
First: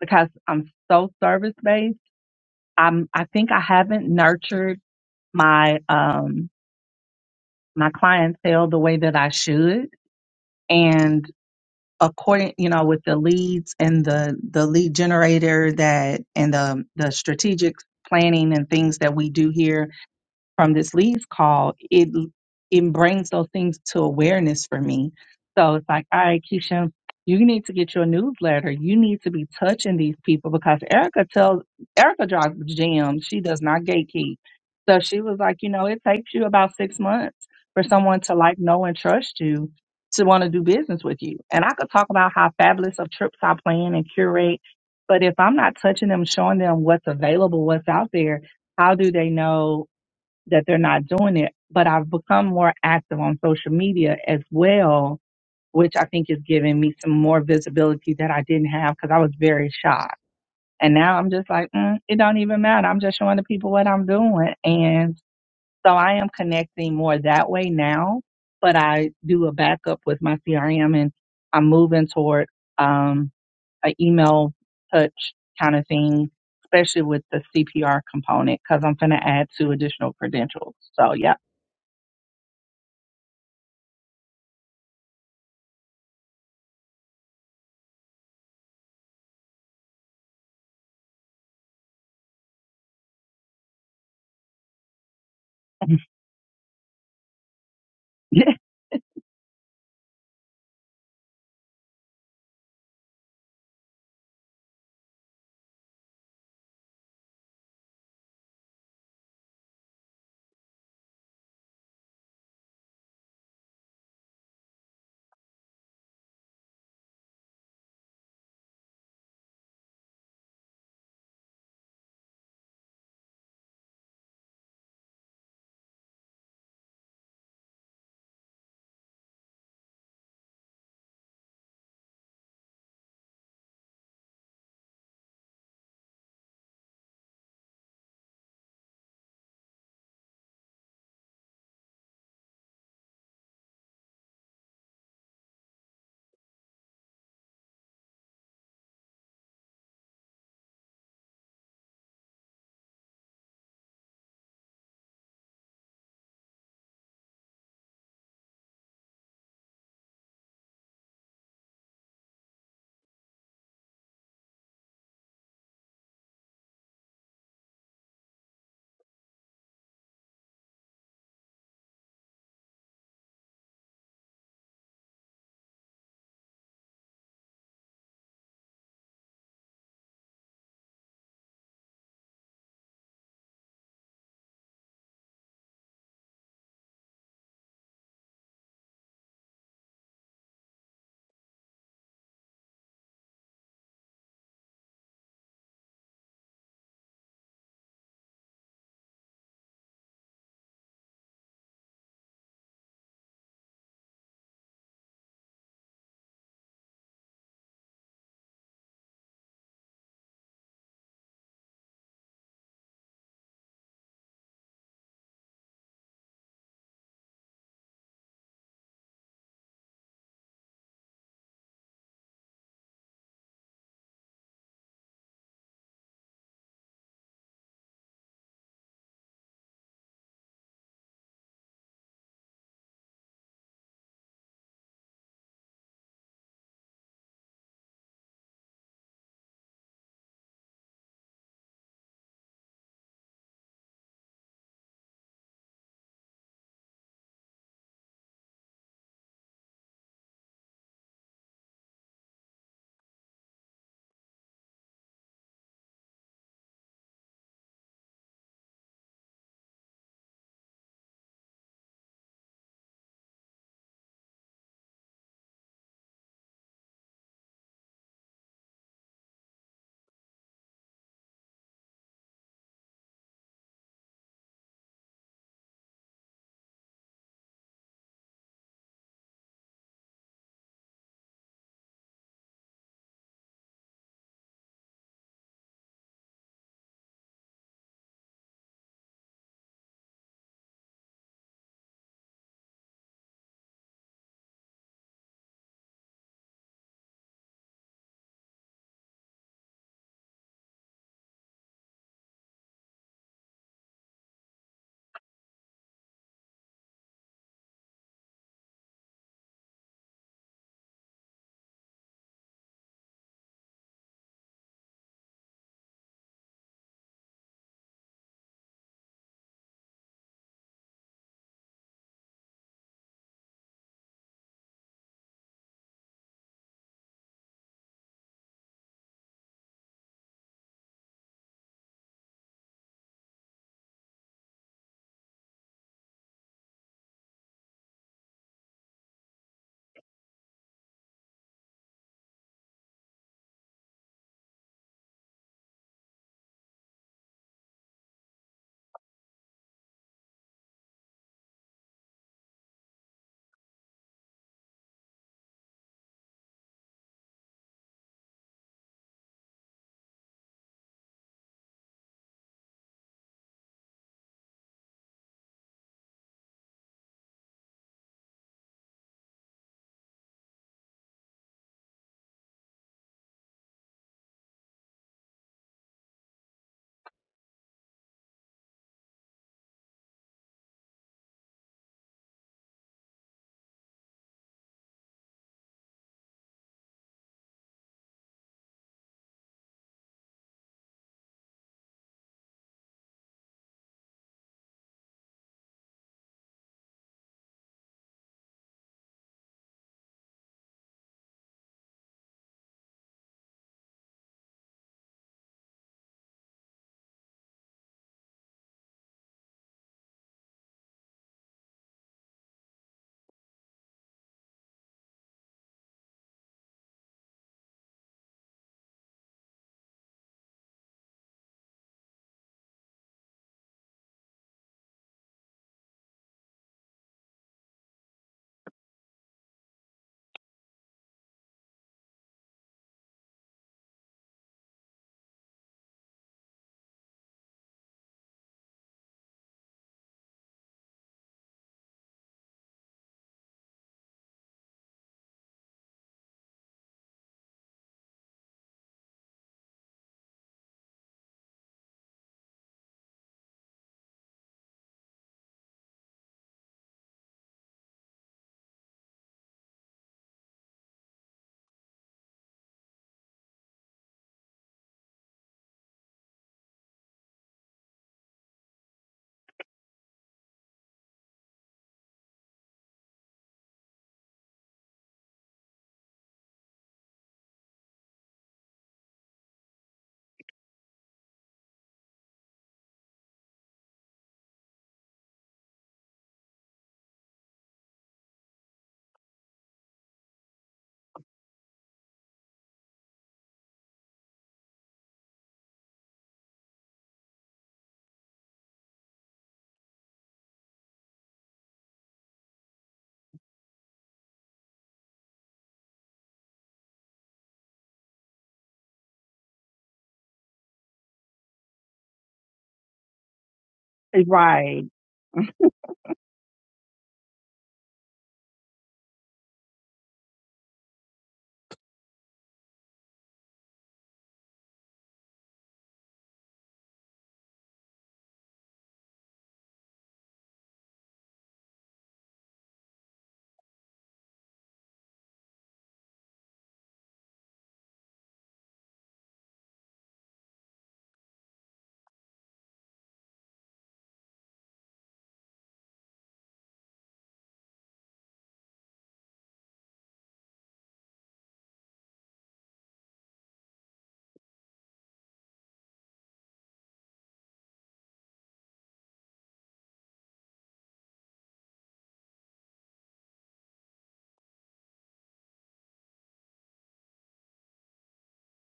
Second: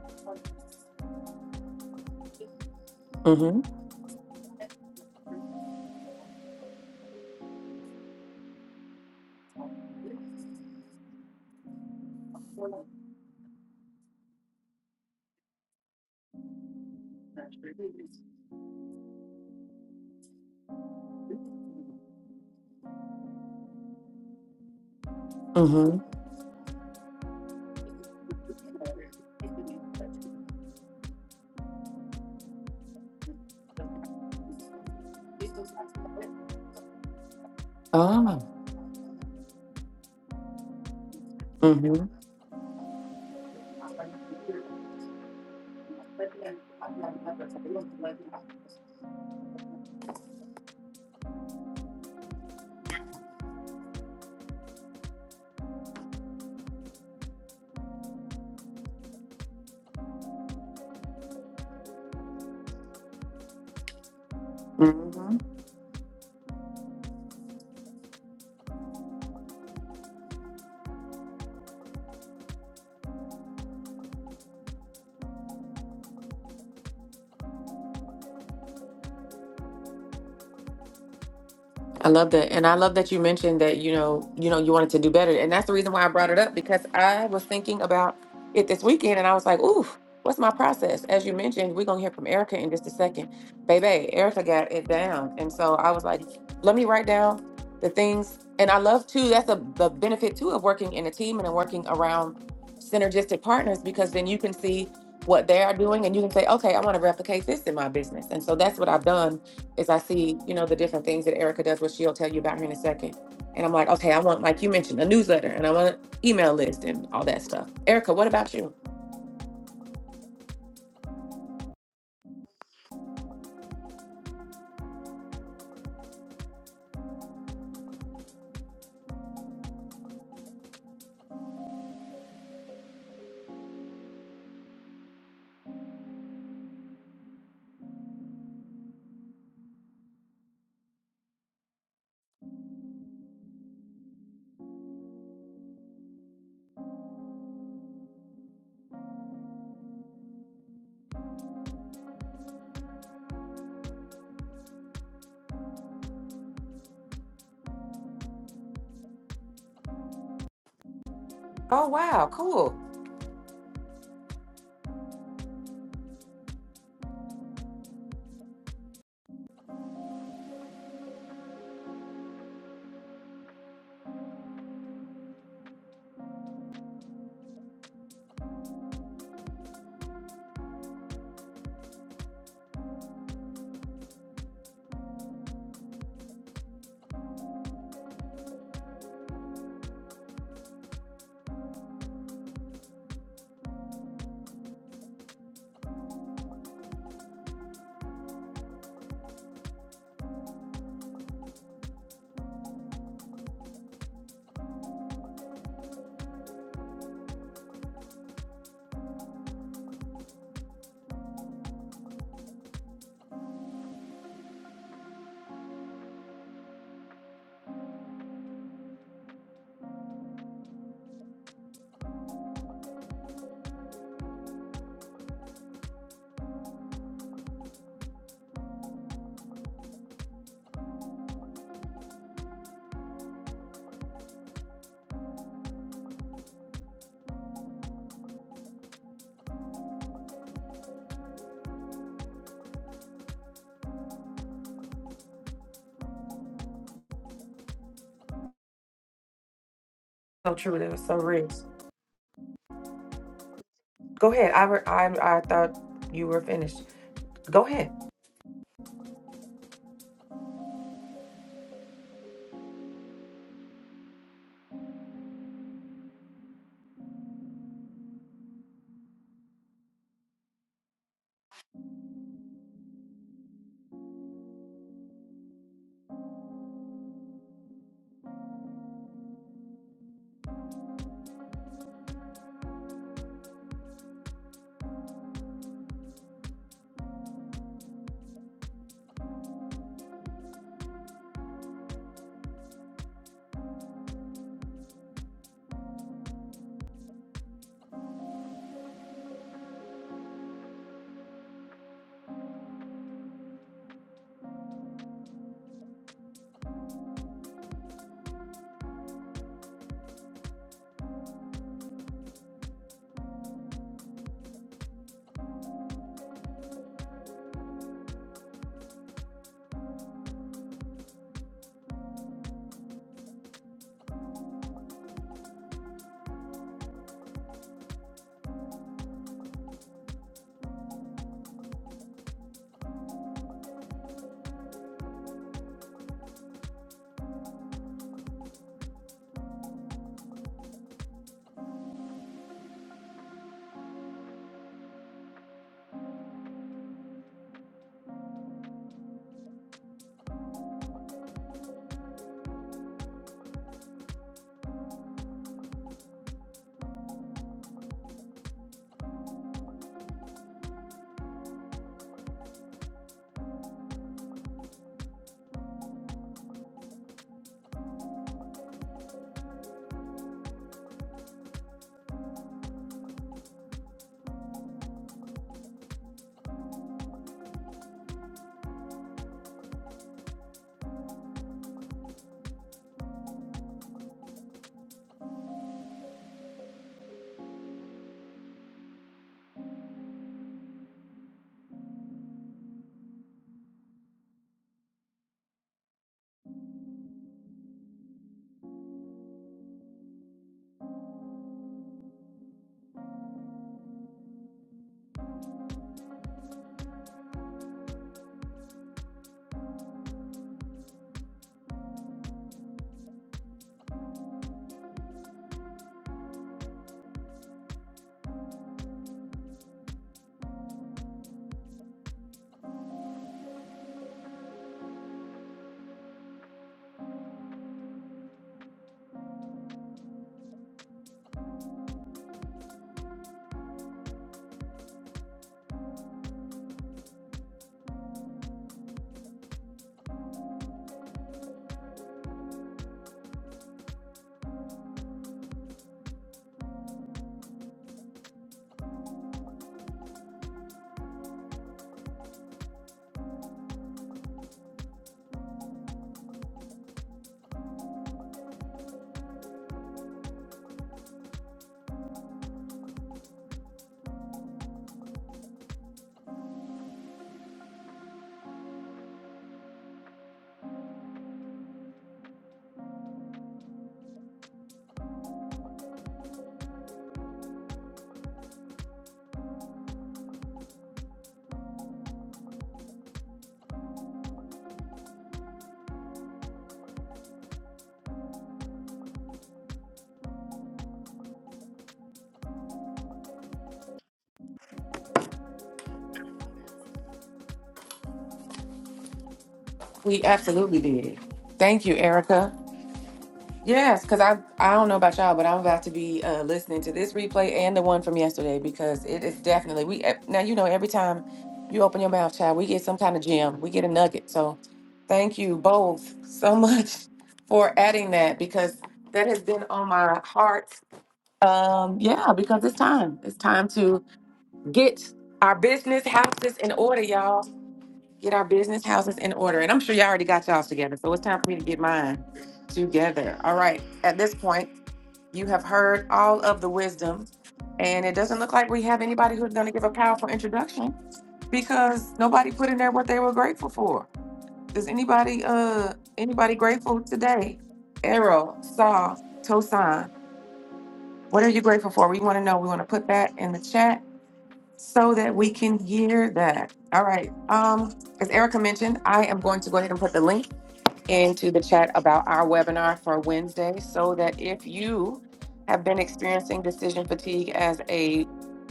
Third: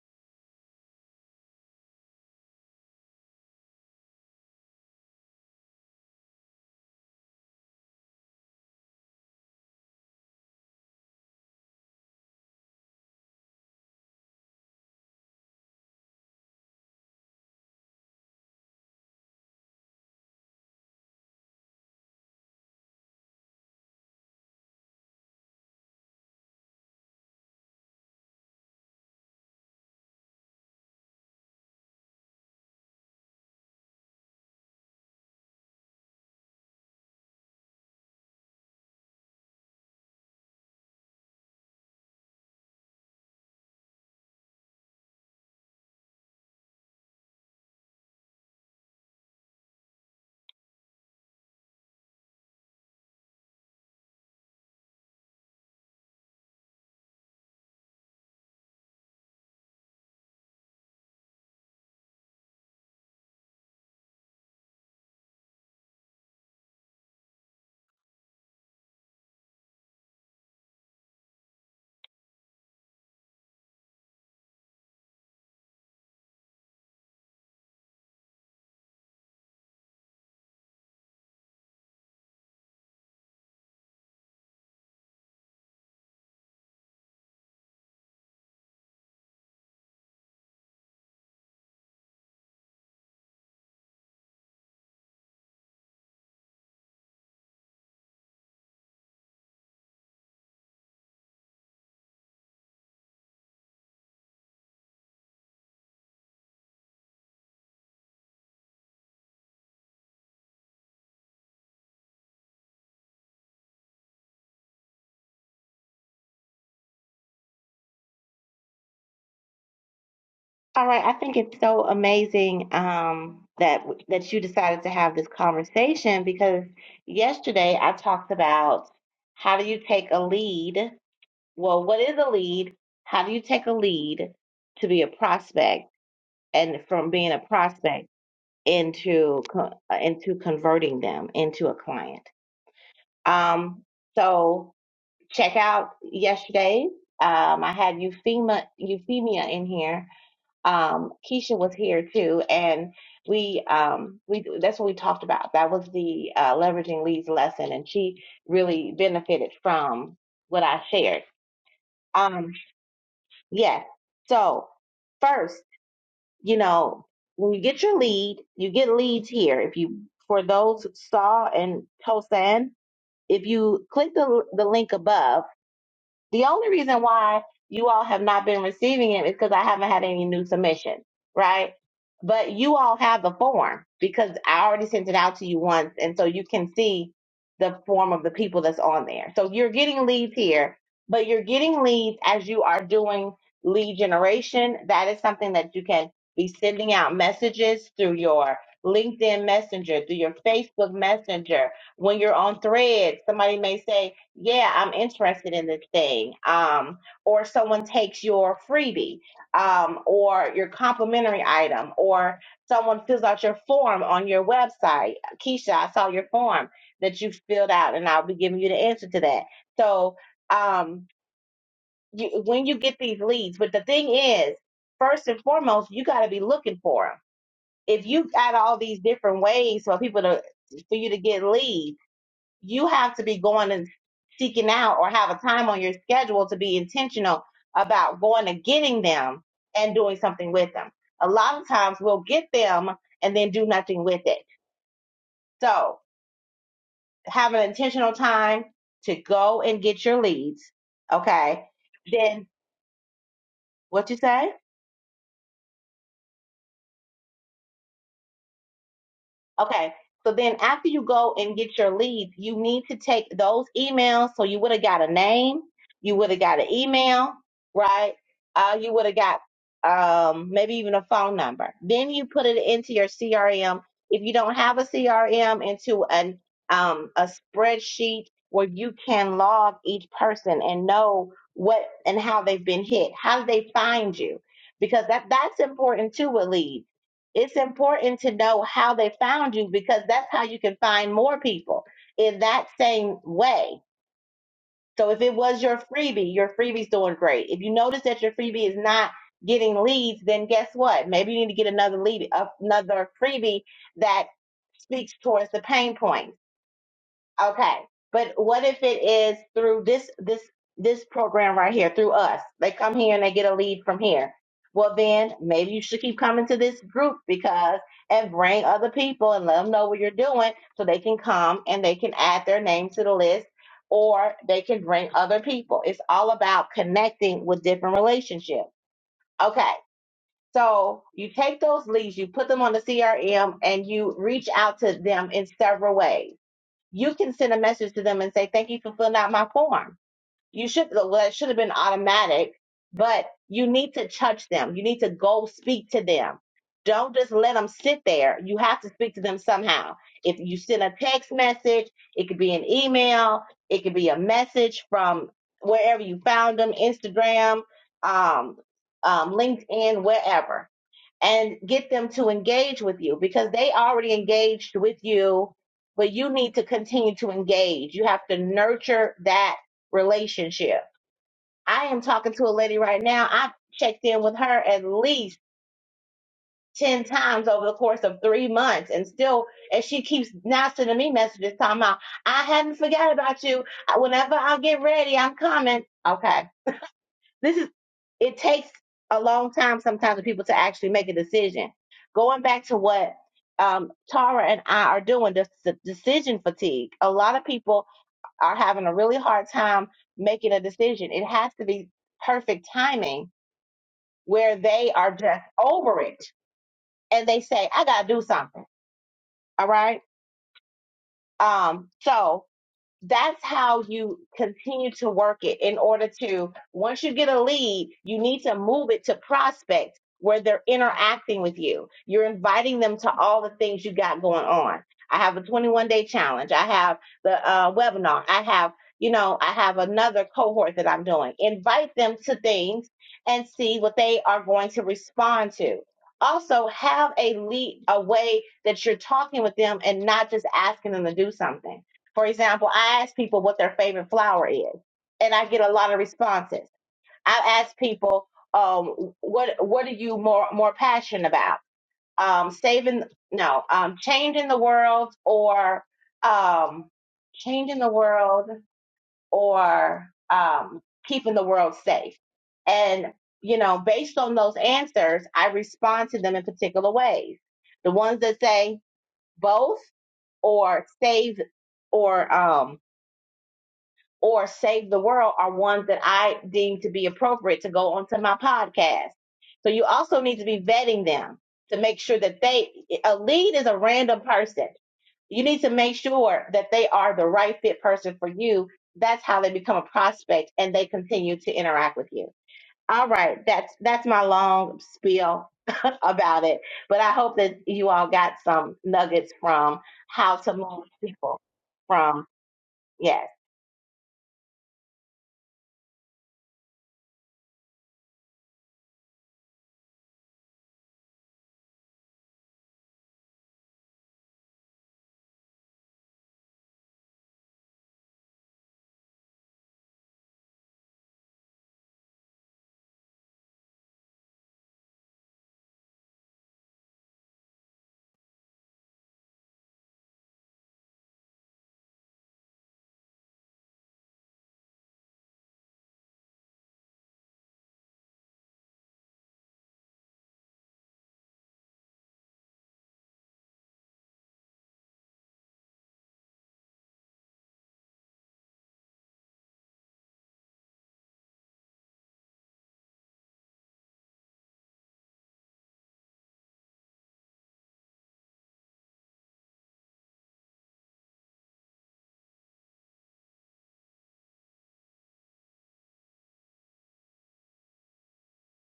[SPEAKER 3] because I'm so service based. I'm I think I
[SPEAKER 1] Mm-hmm.
[SPEAKER 3] haven't nurtured my um, my clientele the way that I should, and according you know with the leads and the the lead generator that and the the strategic planning and things that we do here from this leads call, it it brings those things to awareness for me. So it's
[SPEAKER 1] Mm-hmm.
[SPEAKER 3] like, all right, Keisha, you need to get your newsletter. You need to be touching these people because Erica tells Erica drops gems. She does not gatekeep. So she was like, you know, it takes you about six months for someone to
[SPEAKER 1] Ah.
[SPEAKER 3] like know and trust you to want to do business with you. And I could
[SPEAKER 1] Mm-hmm.
[SPEAKER 3] talk about how fabulous of trips I plan and curate, but if I'm not touching them, showing them what's available, what's out there, how do they know that they're not doing it. But I've become more active on social media as well, which I think is giving me some more visibility that I didn't have because I was very shy. And now I'm just like, mm, it don't even matter. I'm just showing the people what I'm doing. And
[SPEAKER 1] Mm-hmm.
[SPEAKER 3] so I am connecting more that way now, but I do a backup with my CRM and I'm moving toward, um, a email touch kind of thing, especially with the CPR component, because I'm going to add two additional credentials. So, yeah.
[SPEAKER 1] I love that. And I love that you mentioned that, you know, you know, you wanted to do better. And that's the reason why I brought it up because I was thinking about it this weekend and I was like, ooh, what's my process? As you mentioned, we're gonna hear from Erica in just a second. Baby, Erica got it down. And so I was like, let me write down the things and I love too, that's a the benefit too of working in a team and then working around synergistic partners because then you can see what they are doing and you can say, okay, I want to replicate this in my business. And so that's what I've done is I see, you know, the different things that Erica does, which she'll tell you about here in a second. And I'm like, okay, I want, like you mentioned, a newsletter and I want an email list and all that stuff. Erica, what about you?
[SPEAKER 2] All right, I think it's so amazing um, that that you decided to have this conversation because yesterday I talked about how do you take a lead? Well, what is a lead? How do you take a lead to be a prospect and from being a prospect into co- uh, into converting them into a client? Um, so check out yesterday. Um, I had Euphemia Euphemia in here um, Keisha was here too, and we um, we that's what we talked about. That was the uh, leveraging leads lesson, and she really benefited from what I shared.
[SPEAKER 1] Oh wow,
[SPEAKER 2] Um,
[SPEAKER 1] cool.
[SPEAKER 2] yes. So first, you know, when you get your lead, you get leads here. If you for those saw and Tosan, if you click the the link above the only reason why you all have not been receiving it is because I haven't had any new submissions, right? But you all have the form because I already sent it out to you once, and so you can see the form of the people that's on there. So you're getting leads here, but you're getting leads as you are doing lead generation. That is something that you can be sending out messages through your LinkedIn Messenger, through your Facebook Messenger. When you're on Threads, somebody may say, yeah, I'm interested in this thing. Um, or someone takes your freebie, um, or your complimentary item, or someone fills out your form on your website. Keisha, I saw your form that you filled out, and I'll be giving you the answer to that. So, um, you, when you get these leads, but the thing is, first and foremost, you got to be looking for them. If you got all these different ways for people to for you to get leads you have to be going and seeking out or have a time on your schedule to be intentional about going and getting them and doing something with them. A lot of times we'll get them and then do nothing with it. So have an intentional time to go and get your
[SPEAKER 1] So
[SPEAKER 2] leads.
[SPEAKER 1] true. That was so rich.
[SPEAKER 2] Okay. Then what you
[SPEAKER 1] Go
[SPEAKER 2] say?
[SPEAKER 1] ahead. I re- I I thought you were finished. Go ahead.
[SPEAKER 2] Okay. So then after you go and get your leads, you need to take those emails. So you would have got a name, you would have got an email, right? Uh, you would have got um, maybe even a phone number. Then you put it into your CRM. If you don't have a CRM, into an um, a spreadsheet where you can log each person and know what and how they've been hit. How did they find you? Because that that's important too with leads it's important to know how they found you because that's how you can find more people in that same way. So if it was your freebie, your freebie's doing great. If you notice that your freebie is not getting leads, then guess what? Maybe you need to get another lead, another freebie that speaks towards the pain point Okay. But what if it is through this this this program right here, through us? They come here and they get a lead from here. Well then maybe you should keep coming to this group because and bring other people and let them know what you're doing so they can come and they can add their name to the list or they can bring other people. It's all about connecting with different relationships. Okay. So you take those leads, you put them on the CRM and you reach out to them in several ways you can send a message to them and say, thank you for filling out my form. You should, well, that should have been automatic, but you need to touch them. You need to go speak to them. Don't just let them sit there. You have to speak to them somehow. If you send a text message, it could be an email, it could be a message from wherever you found them, Instagram, um, um, LinkedIn, wherever and get them to engage with you because they already engaged with you, but you need to continue to engage. You have to nurture that relationship. I am talking to a lady right now. I've checked in with her at least 10 times over the course of three months and still, and she keeps now sending me messages talking about, I hadn't forgot about you. Whenever I get ready, I'm coming. Okay this is it takes a long time sometimes for people to actually make a decision. Going back to what um, Tara and I are doing, the, the decision fatigue. A lot of people are having a really hard time making a decision. It has to be perfect timing where they are just over it and they say, "I gotta do something." All right. Um, so that's how you continue to work it in order to once you get a lead you need to move it to prospect where they're interacting with you you're inviting them to all the things you got going on i have a 21 day challenge i have the uh, webinar i have you know i have another cohort that i'm doing invite them to things and see what they are going to respond to also have a lead a way that you're talking with them and not just asking them to do something for example, I ask people what their favorite flower is, and I get a lot of responses. I ask people, um, what what are you more more passionate about? Um, saving no, um, changing the world or um, changing the world or um, keeping the world safe. And you know, based on those answers, I respond to them in particular ways. The ones that say both or save or um or Save the World are ones that I deem to be appropriate to go onto my podcast. So you also need to be vetting them to make sure that they, a lead is a random person. You need to make sure that they are the right fit person for you. That's how they become a prospect and they continue to interact with you. All right. That's, that's my long spiel about it, but I hope that you all got some nuggets from
[SPEAKER 1] We
[SPEAKER 2] how to
[SPEAKER 1] absolutely
[SPEAKER 2] move
[SPEAKER 1] did.
[SPEAKER 2] people
[SPEAKER 1] Thank you,
[SPEAKER 2] from,
[SPEAKER 1] Erica.
[SPEAKER 2] yes.
[SPEAKER 1] Yes, because I I don't know about y'all, but I'm about to be uh, listening to this replay and the one from yesterday because it is definitely we eh, now you know every time you open your mouth, child, we get some kind of gem, we get a nugget. So
[SPEAKER 3] right.
[SPEAKER 1] thank you both so much for adding that because that has been on my heart. Um, yeah, because it's time. It's time to get our business houses in order, y'all get our business houses in order. And I'm sure y'all already got y'all's together. So it's time for me to get mine together. All right. At this point, you have heard all of the wisdom. And it doesn't look like we have anybody who's going to give a powerful introduction because nobody put in there what they were grateful for. Is anybody uh anybody grateful today? Arrow, Saw, Tosan, what are you grateful for? We want to know. We want to put that in the chat so that we can hear that. All right. Um, as Erica mentioned, I am going to go ahead and put the link into the chat about our webinar for Wednesday so that if you have been experiencing decision fatigue as a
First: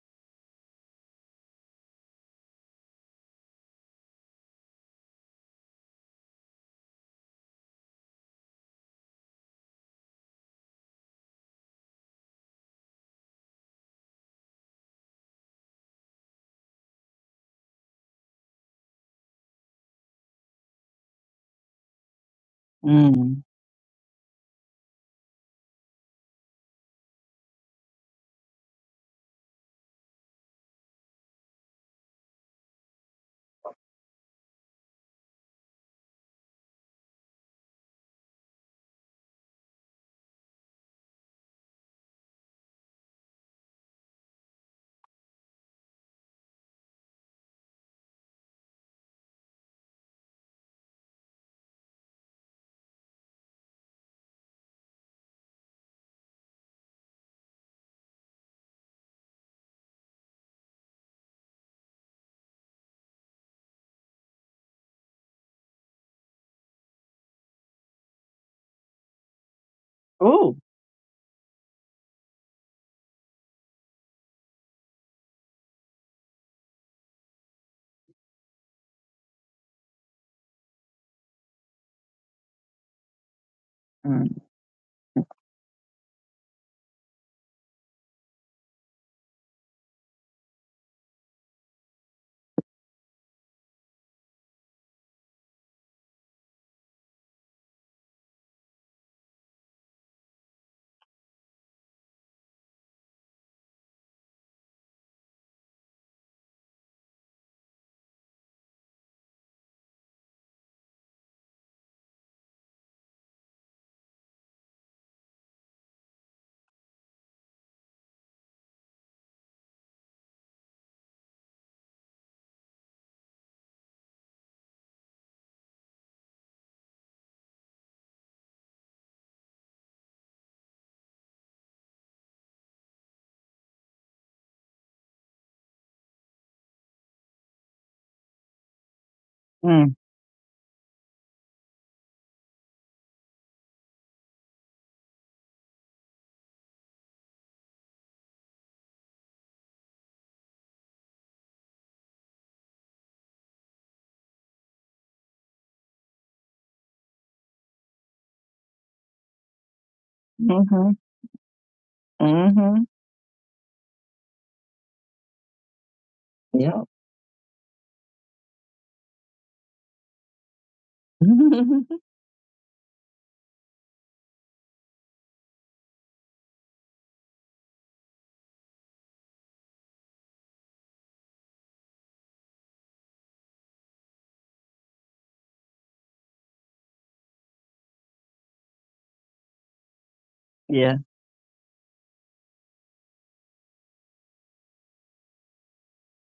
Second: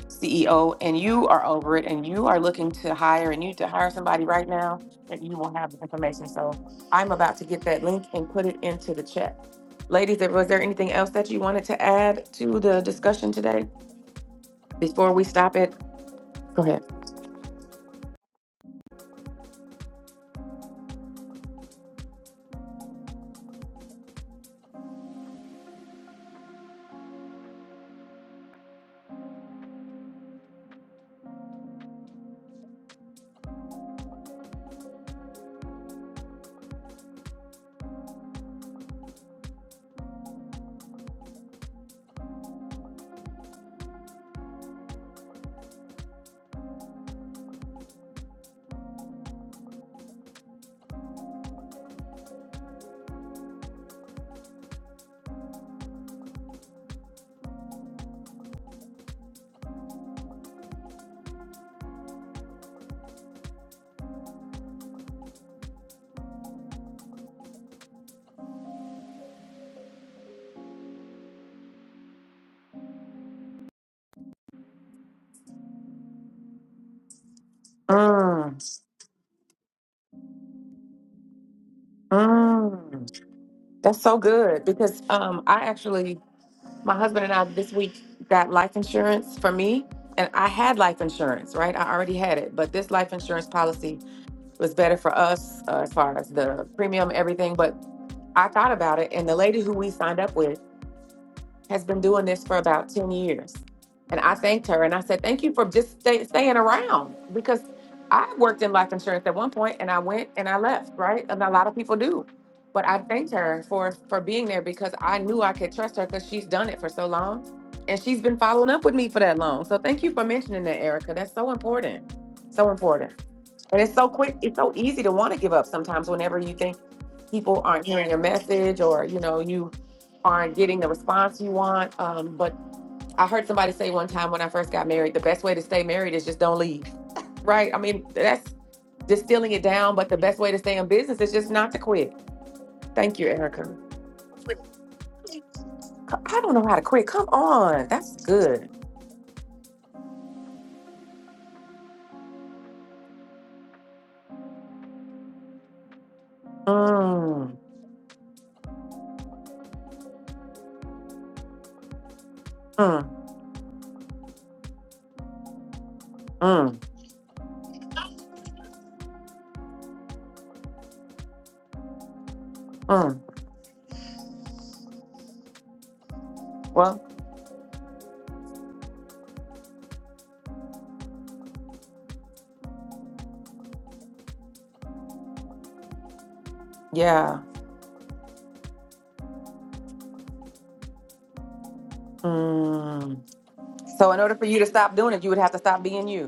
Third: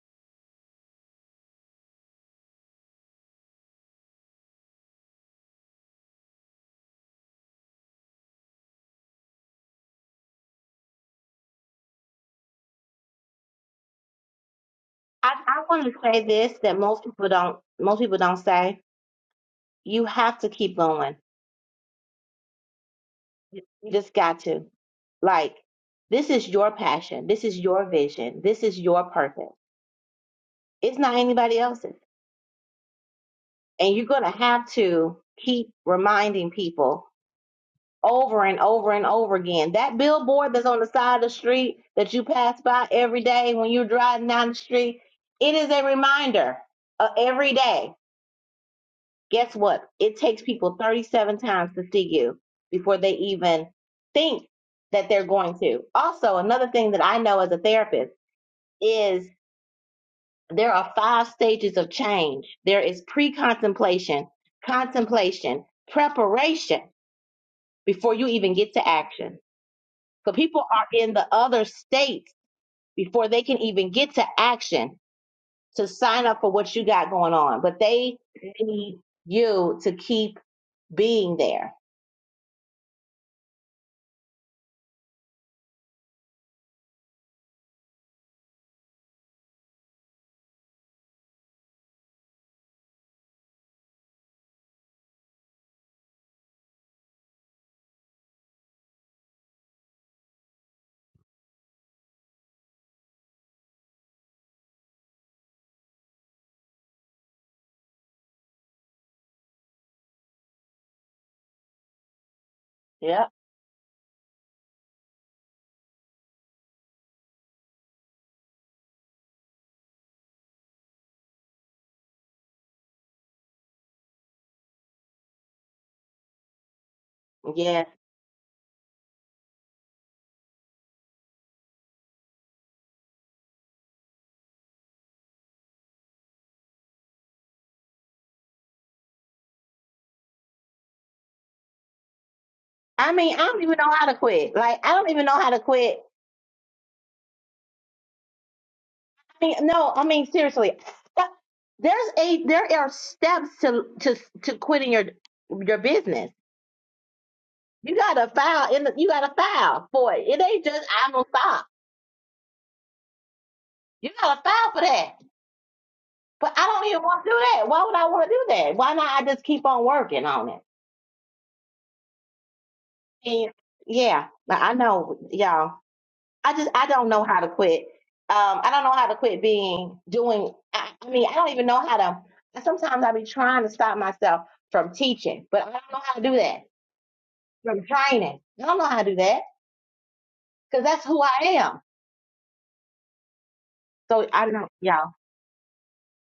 [SPEAKER 1] CEO and you are over it and you are looking to hire and you need to hire somebody right now, that you will have the information. So I'm about to get that link and put it into the chat. Ladies, was there anything else that you wanted to add to the discussion today before we
[SPEAKER 2] I,
[SPEAKER 1] stop
[SPEAKER 2] I
[SPEAKER 1] it?
[SPEAKER 2] want to say this
[SPEAKER 1] Go ahead.
[SPEAKER 2] that most people don't most people don't say. You have to keep going.
[SPEAKER 3] Mm.
[SPEAKER 2] You just got to. Like this is your passion. This is your vision. This is your purpose. It's not anybody else's. And you're gonna have to keep reminding people over and over and over again. That billboard that's on the side of the street that you pass by every day when you're driving down the street, it is a reminder uh, every day guess what? It takes people 37 times to see you before they even think that they're going to. Also, another thing that I know as a therapist is there are five stages of change there is pre contemplation, contemplation, preparation before you even get to action. So
[SPEAKER 3] Oh.
[SPEAKER 2] people are in the other states before they can even get to action to sign up for what you got going on, but they
[SPEAKER 1] Mm,
[SPEAKER 2] need you to keep being there.
[SPEAKER 1] mm. That's so
[SPEAKER 3] Mm.
[SPEAKER 1] good because um, I actually, my husband and I this week got life insurance for me, and I had life insurance, right? I already had it, but this life insurance policy was better for us uh, as far as the premium, everything. But I thought about it, and the lady who we signed up with. has been doing this for about 10 years. And I thanked her and I said, Thank you for just stay, staying around because I worked in life insurance at one point and I went and I left, right? And a lot of people do. But I
[SPEAKER 2] Yeah.
[SPEAKER 1] thanked her for, for being there because I knew I could trust her because she's done it for so long and she's been following up with me for that long. So thank you for mentioning that, Erica. That's so important. So important. And it's so quick, it's so easy to want to give up sometimes whenever you think people
[SPEAKER 2] Yeah.
[SPEAKER 1] aren't hearing your message or you know you aren't getting the response you want um, but i heard somebody say one time when i first got married the best way to stay married is just don't leave right i mean that's distilling it down
[SPEAKER 3] Mm.
[SPEAKER 1] but the best way to stay in business is just not to quit
[SPEAKER 2] I
[SPEAKER 1] thank you
[SPEAKER 2] mean, I don't
[SPEAKER 1] erica
[SPEAKER 2] even know how to quit. Like, I don't even know how to quit.
[SPEAKER 1] C- i don't know how to quit come on that's good
[SPEAKER 2] I mean, no, I mean, seriously. Uh, There's a there are steps to to to quitting your your business.
[SPEAKER 1] mm,
[SPEAKER 2] You gotta file in the, you gotta file for it. It ain't just
[SPEAKER 3] Mm-hmm.
[SPEAKER 2] I'm gonna stop.
[SPEAKER 3] Mm-hmm.
[SPEAKER 1] mm,
[SPEAKER 2] You gotta file for that. But I
[SPEAKER 1] mm,
[SPEAKER 3] Yep.
[SPEAKER 2] don't even want to do that. Why would I want to do that? Why not? I just keep on working on it.
[SPEAKER 1] mm.
[SPEAKER 2] And yeah, I I know, y'all. I just I
[SPEAKER 1] well
[SPEAKER 2] don't know how to quit. Um, I don't know how to quit being doing. I, I mean, I don't even know how to. Sometimes I be trying to stop myself from teaching, but I don't know how to do that.
[SPEAKER 1] yeah
[SPEAKER 2] From training, I don't know how to do that because
[SPEAKER 3] yeah.
[SPEAKER 2] that's who I am.
[SPEAKER 1] mm. so in
[SPEAKER 2] So
[SPEAKER 1] order for
[SPEAKER 2] I
[SPEAKER 1] you to
[SPEAKER 2] don't,
[SPEAKER 1] stop
[SPEAKER 2] y'all.
[SPEAKER 1] doing it you would have to stop being you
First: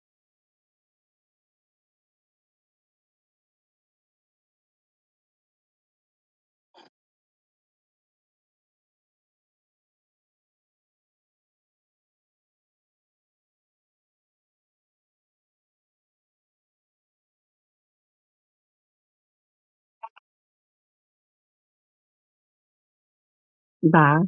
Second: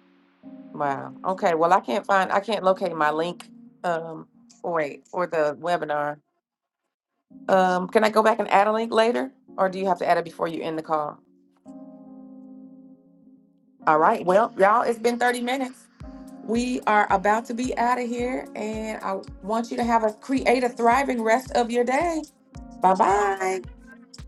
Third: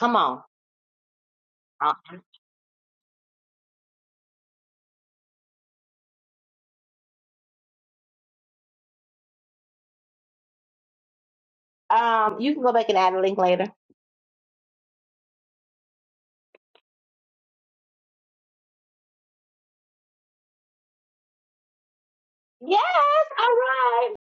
[SPEAKER 2] Come on.
[SPEAKER 1] Wow. Okay. Well, I
[SPEAKER 2] Uh,
[SPEAKER 1] can't find, I can't locate my link. Um, oh, wait, for the webinar. Um, can I go back and add a link later, or do you have to add it before you end the call?
[SPEAKER 2] Um, you can go back and add a link later.
[SPEAKER 1] All right. Well, y'all, it's been thirty minutes. We are about to be out of here, and I want you to have a create a thriving rest of your day.
[SPEAKER 2] Yes.
[SPEAKER 1] Bye
[SPEAKER 2] All
[SPEAKER 1] bye.
[SPEAKER 2] right.
[SPEAKER 3] Bye.